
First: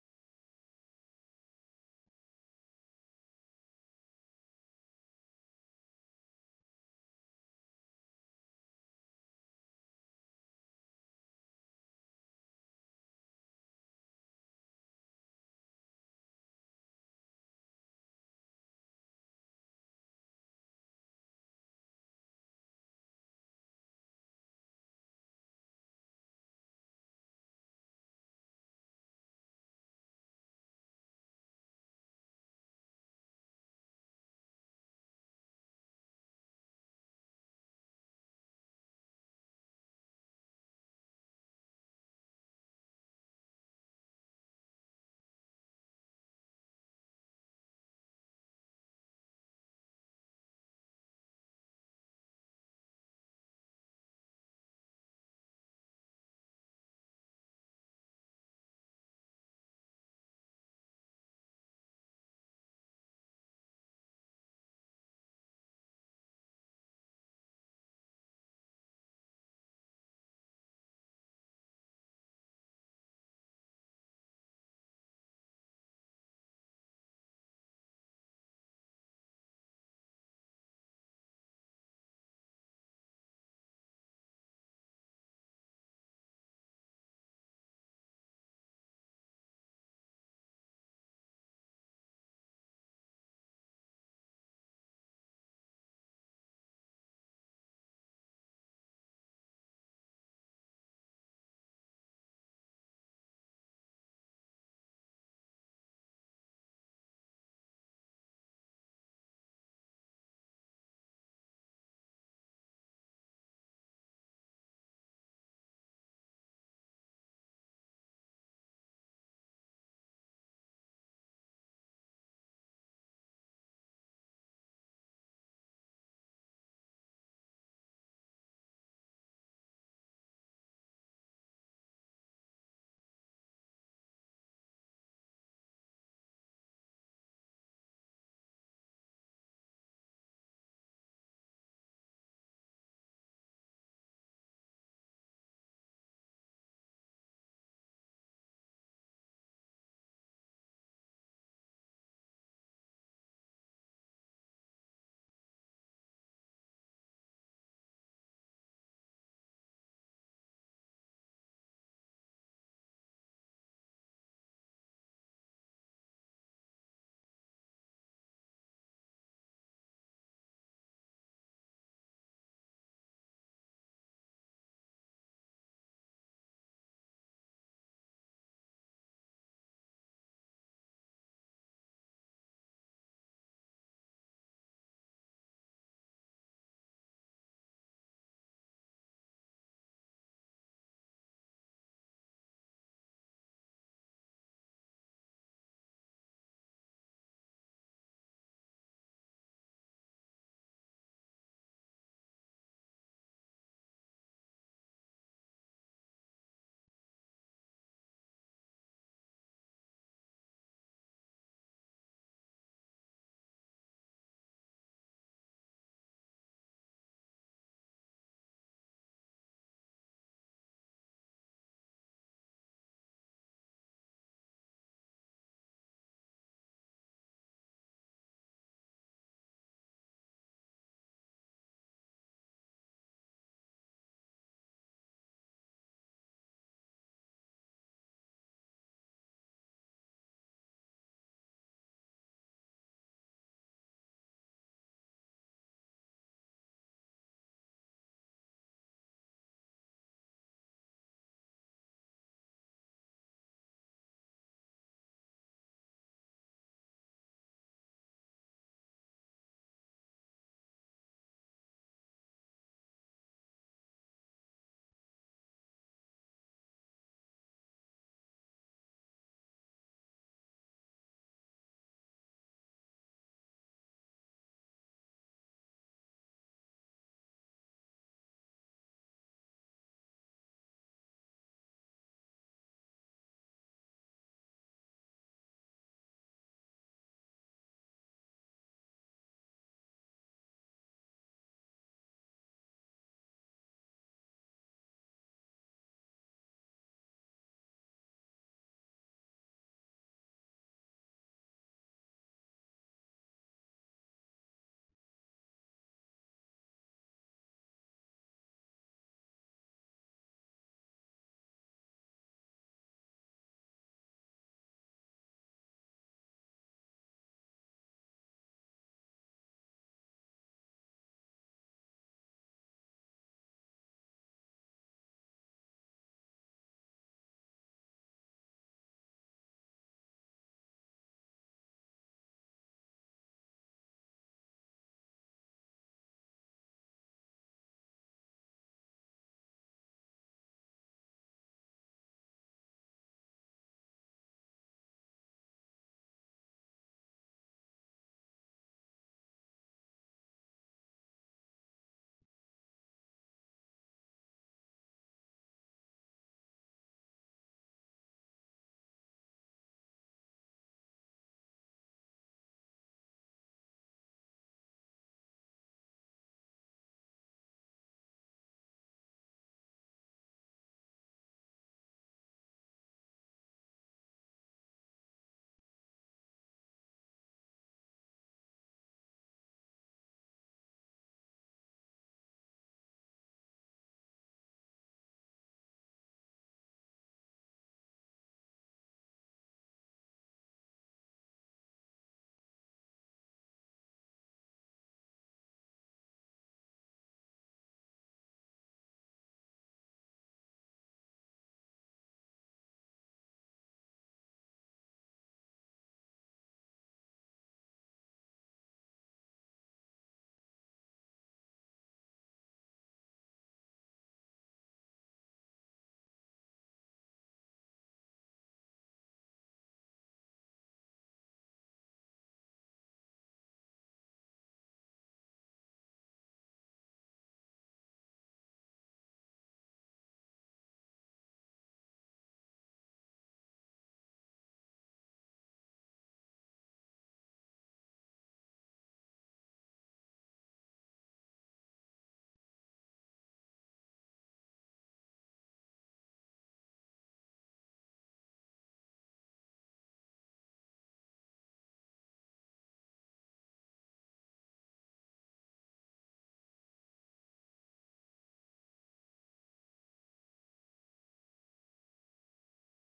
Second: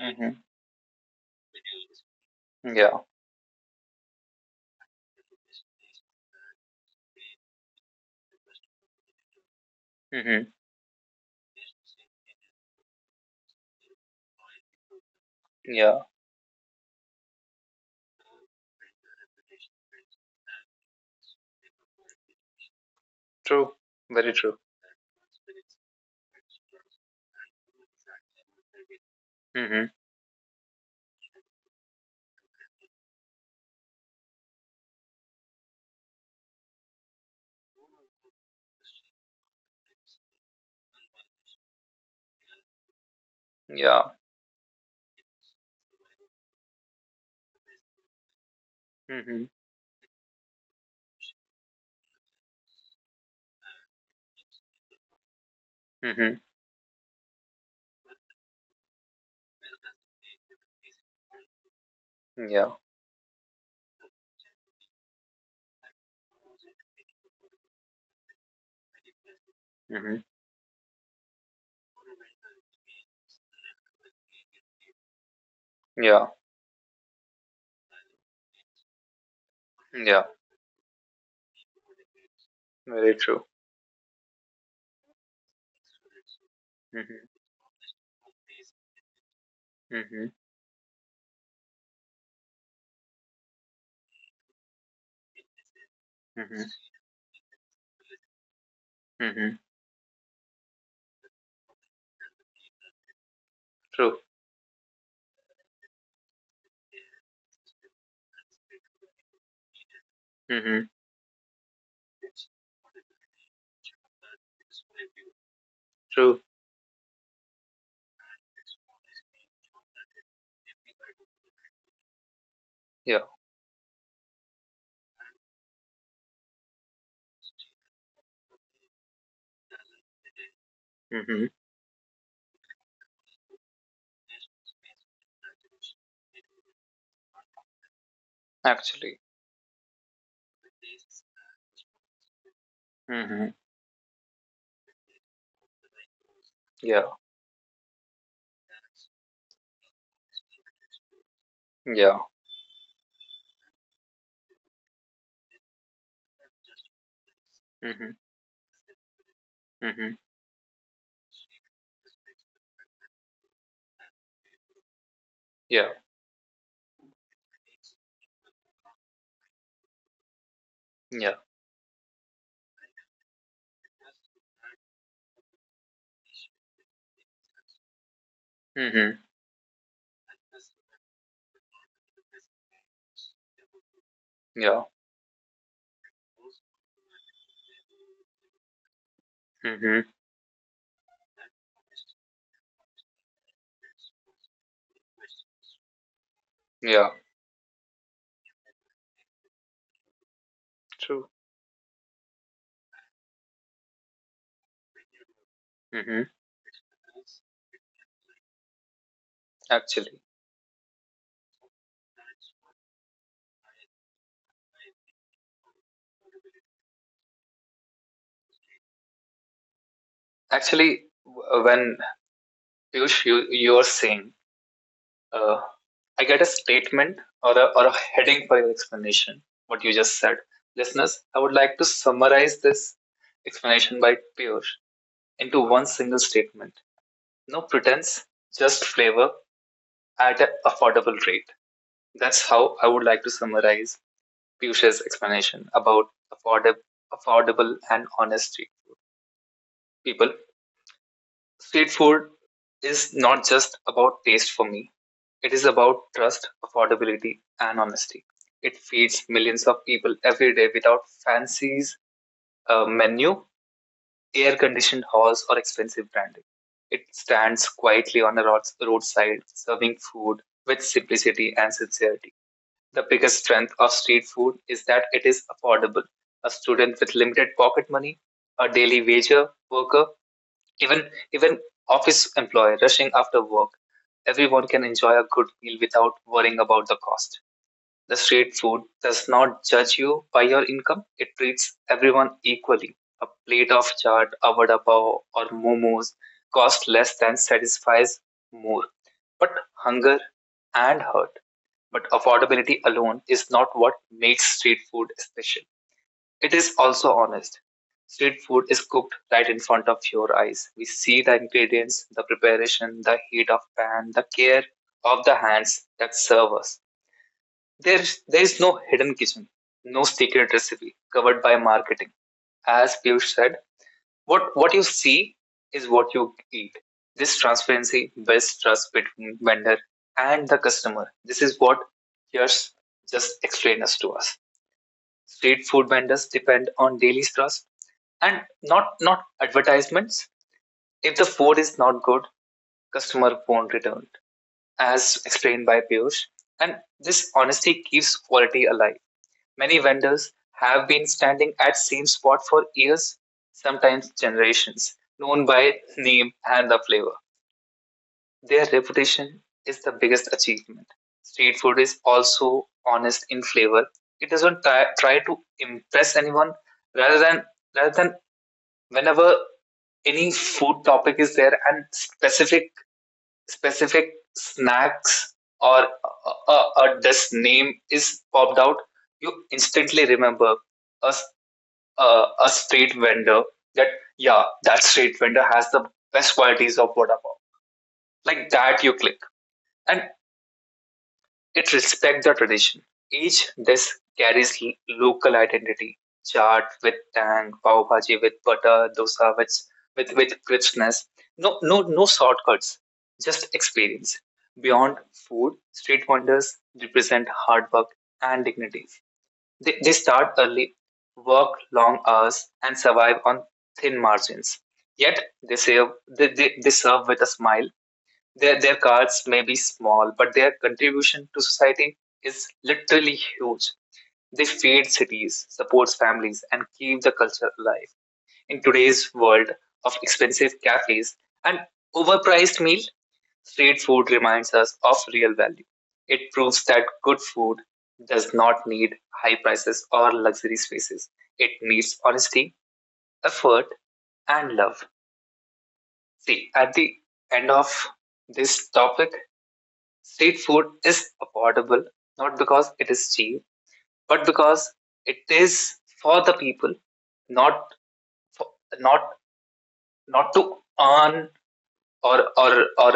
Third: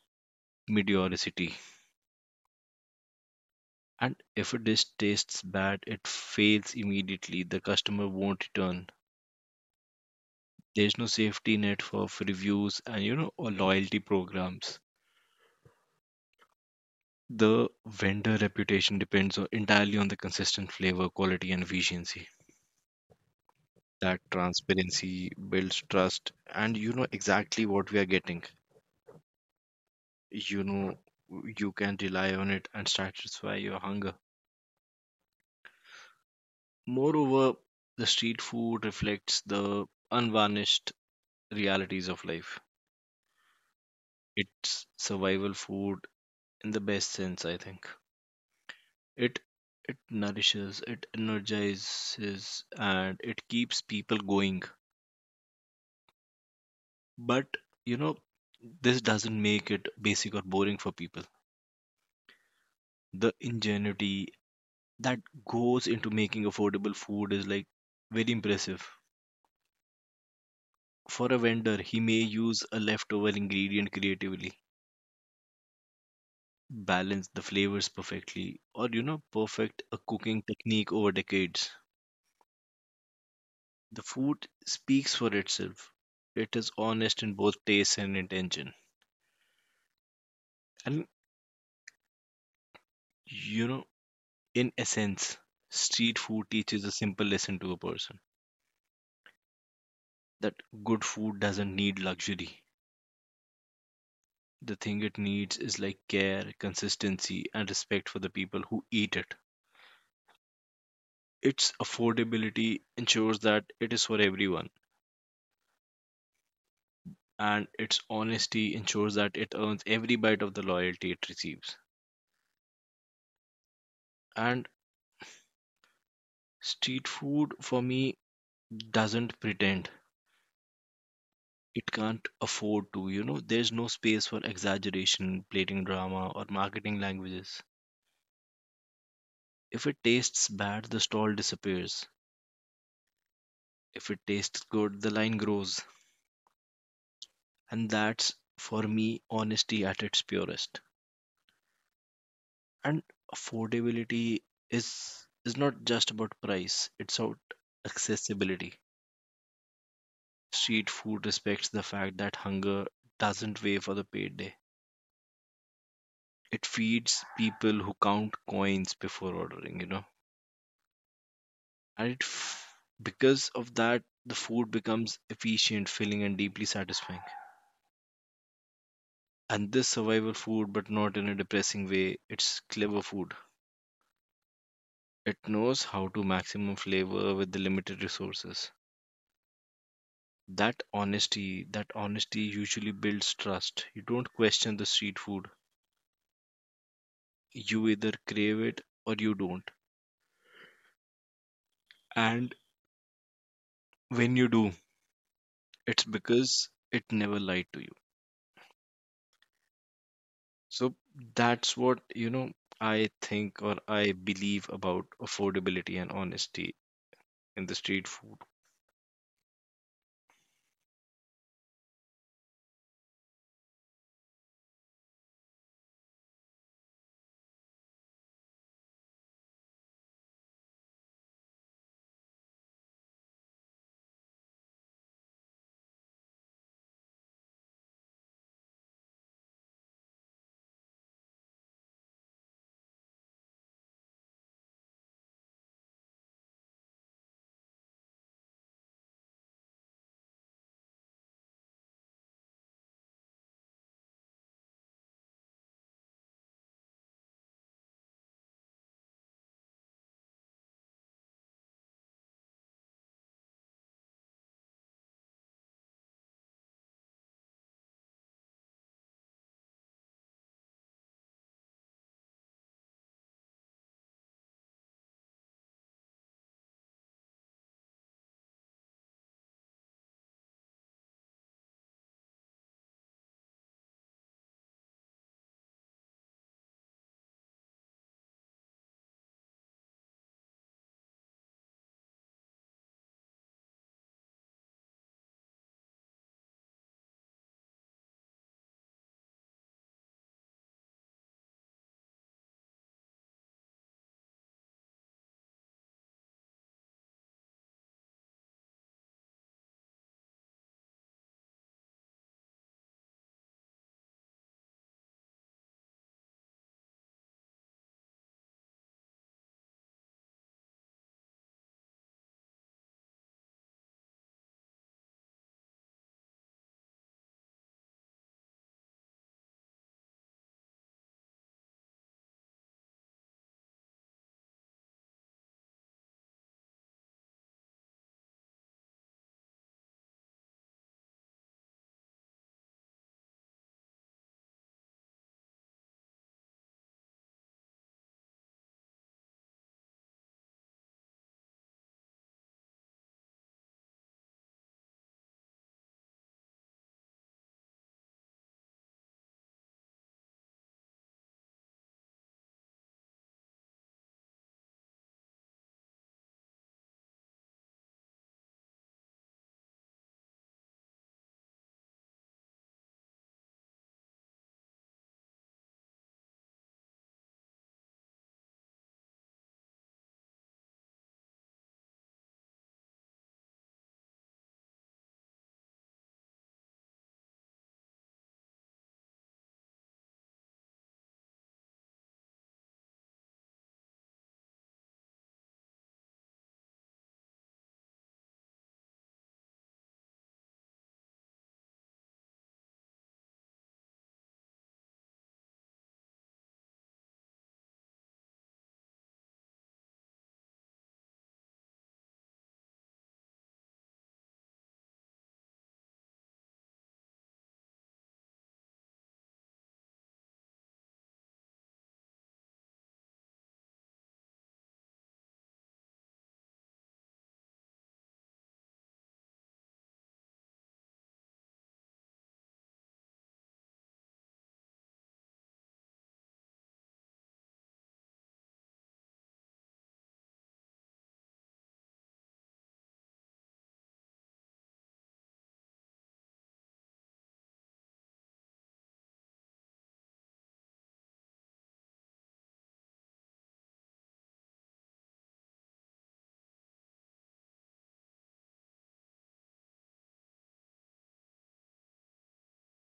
Mm-hmm. mediocrity. Yeah. And if a dish tastes bad, it fails immediately. The customer won't return. Mm-hmm. There's no safety net for reviews and or loyalty programs. Yeah. The vendor reputation depends on, entirely on the consistent flavor, quality, and efficiency. True. That Very true. transparency builds trust, and exactly what we are getting. Mm-hmm. You know, you can rely on it and satisfy your hunger. Moreover, the street food reflects the unvarnished realities of life. Yeah. It's survival food in the best sense, I think. it Mm-hmm. it nourishes, it energizes, and it keeps people going. Mm-hmm. But you know, this doesn't make it basic or boring for people. Yeah. The ingenuity that goes into making affordable food is like very impressive. Mm-hmm. For a vendor, he may use a leftover ingredient creatively, Yeah. balance the flavors perfectly, or perfect a Yeah. cooking technique over decades. Very true. The food speaks for itself. It is honest Mm-hmm. in both taste and intention. Mm-hmm. And you know, in essence, street food Mm-hmm. teaches a simple lesson to a person Mm-hmm. that good food doesn't need luxury. True. The thing it needs is like care, consistency, and respect for the people who eat it. Mm-hmm. Its affordability ensures that it is for everyone, True. and its honesty ensures that it earns every bite of the loyalty it receives. Yeah. And street food for me doesn't pretend. Mm-hmm. It can't afford to, there's no space for exaggeration, plating drama, or marketing languages. Actually. If it tastes bad, the stall disappears. Mm-hmm. If it tastes good, the line grows. Yeah. And that's for me honesty at its purest. Yeah. And affordability is not just about price, it's about Mm-hmm. accessibility. Mm-hmm. Street food respects the fact that hunger doesn't wait for the payday. Yeah. It feeds people who count coins before ordering. Yeah. And because of that the food becomes efficient, filling and deeply satisfying. Mm-hmm. And this survival food but not in a depressing way, it's clever food. Yeah. It knows how to maximum flavor with the limited resources. Mm-hmm. That honesty usually builds trust. You don't question the street food. Yeah. You either crave it or you don't. True. And when you do, it's Mm-hmm. because it never lied to you. Actually. So that's what, I think or I believe about affordability and honesty in the street food. When Piyush, you are saying, uh, I get a statement or a heading for your explanation, what you just said. Listeners, I would like to summarize this explanation by Piyush into one single statement. No pretense, just flavor at an affordable rate. That's how I would like to summarize Piyush's explanation about affordable, affordable and honest street food. People, street food is not just about taste for me. It is about trust, affordability, and honesty. It feeds millions of people every day without fancies, a menu, air conditioned halls, or expensive branding. It stands quietly on the roadside, serving food with simplicity and sincerity. The biggest strength of street food is that it is affordable. A student with limited pocket money, a daily wager worker, even office employee rushing after work, everyone can enjoy a good meal without worrying about the cost. The street food does not judge you by your income. It treats everyone equally. A plate of chaat, a vada pav, or momos costs less than satisfies more. But hunger and hurt, but affordability alone is not what makes street food special. It is also honest. Street food is cooked right in front of your eyes. We see the ingredients, the preparation, the heat of pan, the care of the hands that serve us. There, there is no hidden kitchen, no secret recipe covered by marketing. As Piyush said, what you see is what you eat. This transparency builds trust between vendor and the customer. This is what Yash just explained us to us. Street food vendors depend on daily trust and not advertisements. If the food is not good, customer won't return as explained by Piyush, and this honesty keeps quality alive. Many vendors have been standing at same spot for years, sometimes generations, known by name and the flavor. Their reputation is the biggest achievement. Street food is also honest in flavor. It doesn't try to impress anyone. Rather than rather than whenever any food topic is there and specific snacks or a dish name is popped out, you instantly remember a, a street vendor that yeah, that street vendor has the best qualities of what about, like, that you click. And it respects the tradition. Each dish carries local identity. Chaat with tang, pav bhaji with butter, dosa with crispness. No, no, no shortcuts. Just experience. Beyond food, street vendors represent hard work and dignity. They start early, work long hours, and survive on thin margins. Yet they serve, they serve with a smile. Their cards may be small, but their contribution to society is literally huge. They feed cities, support families, and keep the culture alive. In today's world of expensive cafes and overpriced meal, street food reminds us of real value. It proves that good food does not need high prices or luxury spaces. It needs honesty, effort, and love. See, at the end of this topic, street food is affordable not because it is cheap, but because it is for the people, not for, not not to earn or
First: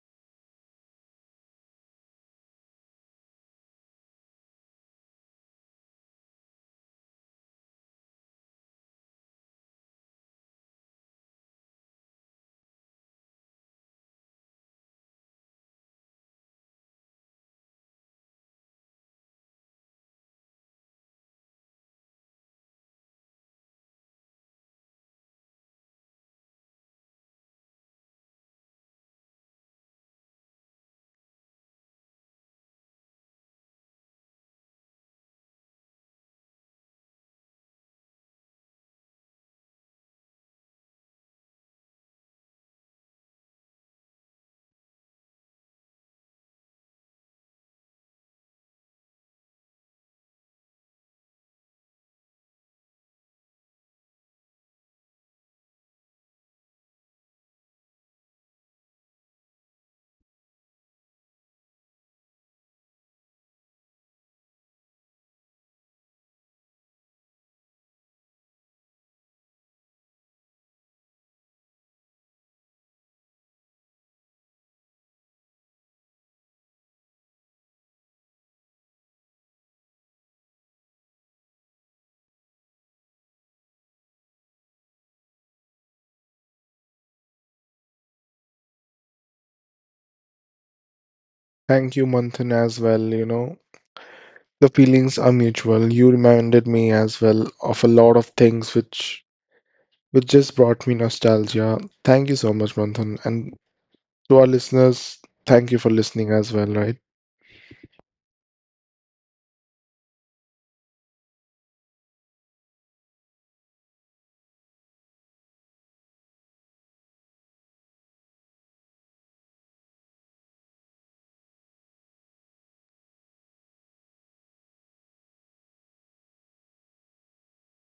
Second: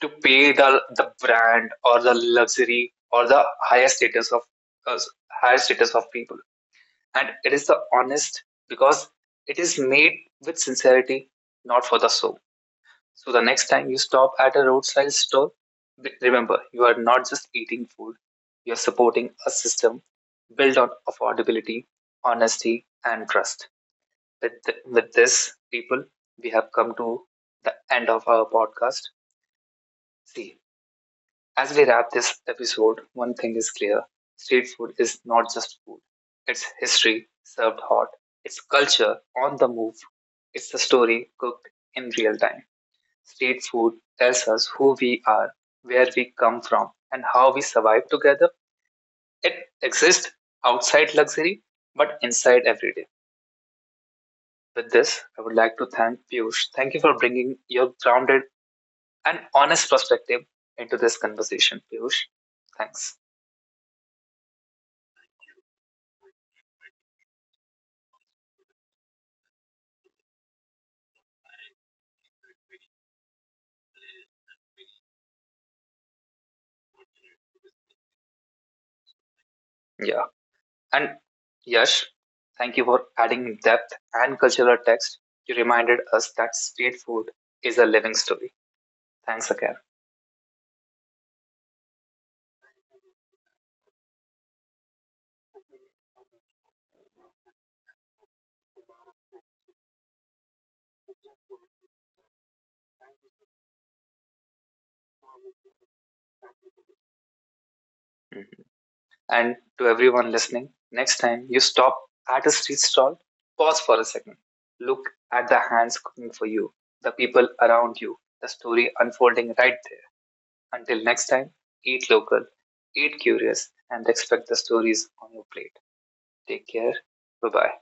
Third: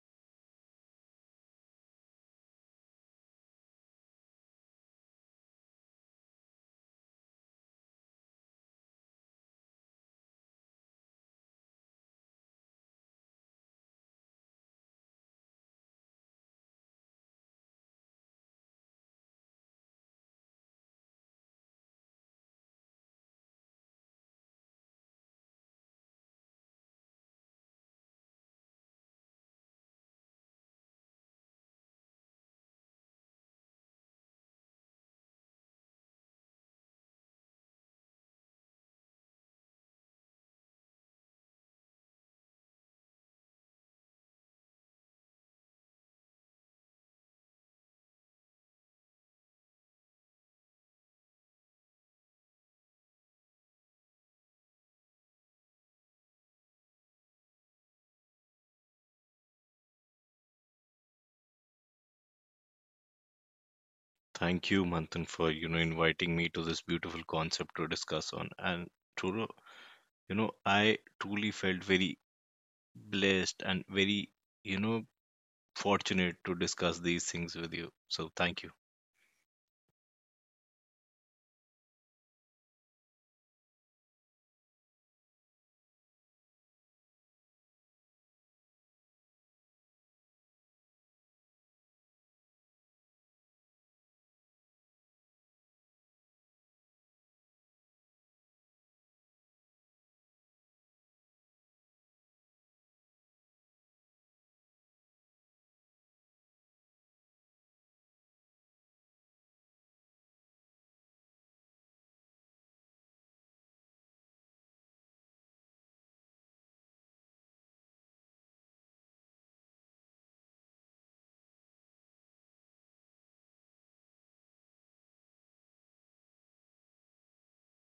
to pay the brand or the luxury or the uh, higher status of people. And it is the honest because it is made with sincerity, not for the show. So the next time you stop at a roadside store, remember you are not just eating food, you are supporting a system built on affordability, honesty, and trust. With this, people, we have come to the end of our podcast. See, as we wrap this episode, one thing is clear. Street food is not just food, it's history served hot, it's culture on the move, it's the story cooked in real time. Street food tells us who we are, where we come from, and how we survive together. It exists outside luxury, but inside every day. With this, I would like to thank Piyush. Thank you for bringing your grounded and honest perspective into this conversation, Piyush. Thanks. Thank you, Manthan, for, inviting me to this beautiful concept to discuss on. And Truro, I truly felt very blessed and very, you know fortunate to discuss these things with you. So thank you. Yeah. And Yash, thank you for adding depth and cultural text. You reminded us that street food is a living story. Thanks again. Thank you, Manthan, as well. You know, the feelings are mutual. You reminded me as well of a lot of things which just brought me nostalgia. Thank you so much, Manthan, and to our listeners, thank you for listening as well, right? Mm. And to everyone listening, next time you stop at a street stall, pause for a second. Look at the hands cooking for you, the people around you, the story unfolding right there. Until next time, eat local, eat curious, and expect the stories on your plate. Take care. Bye bye.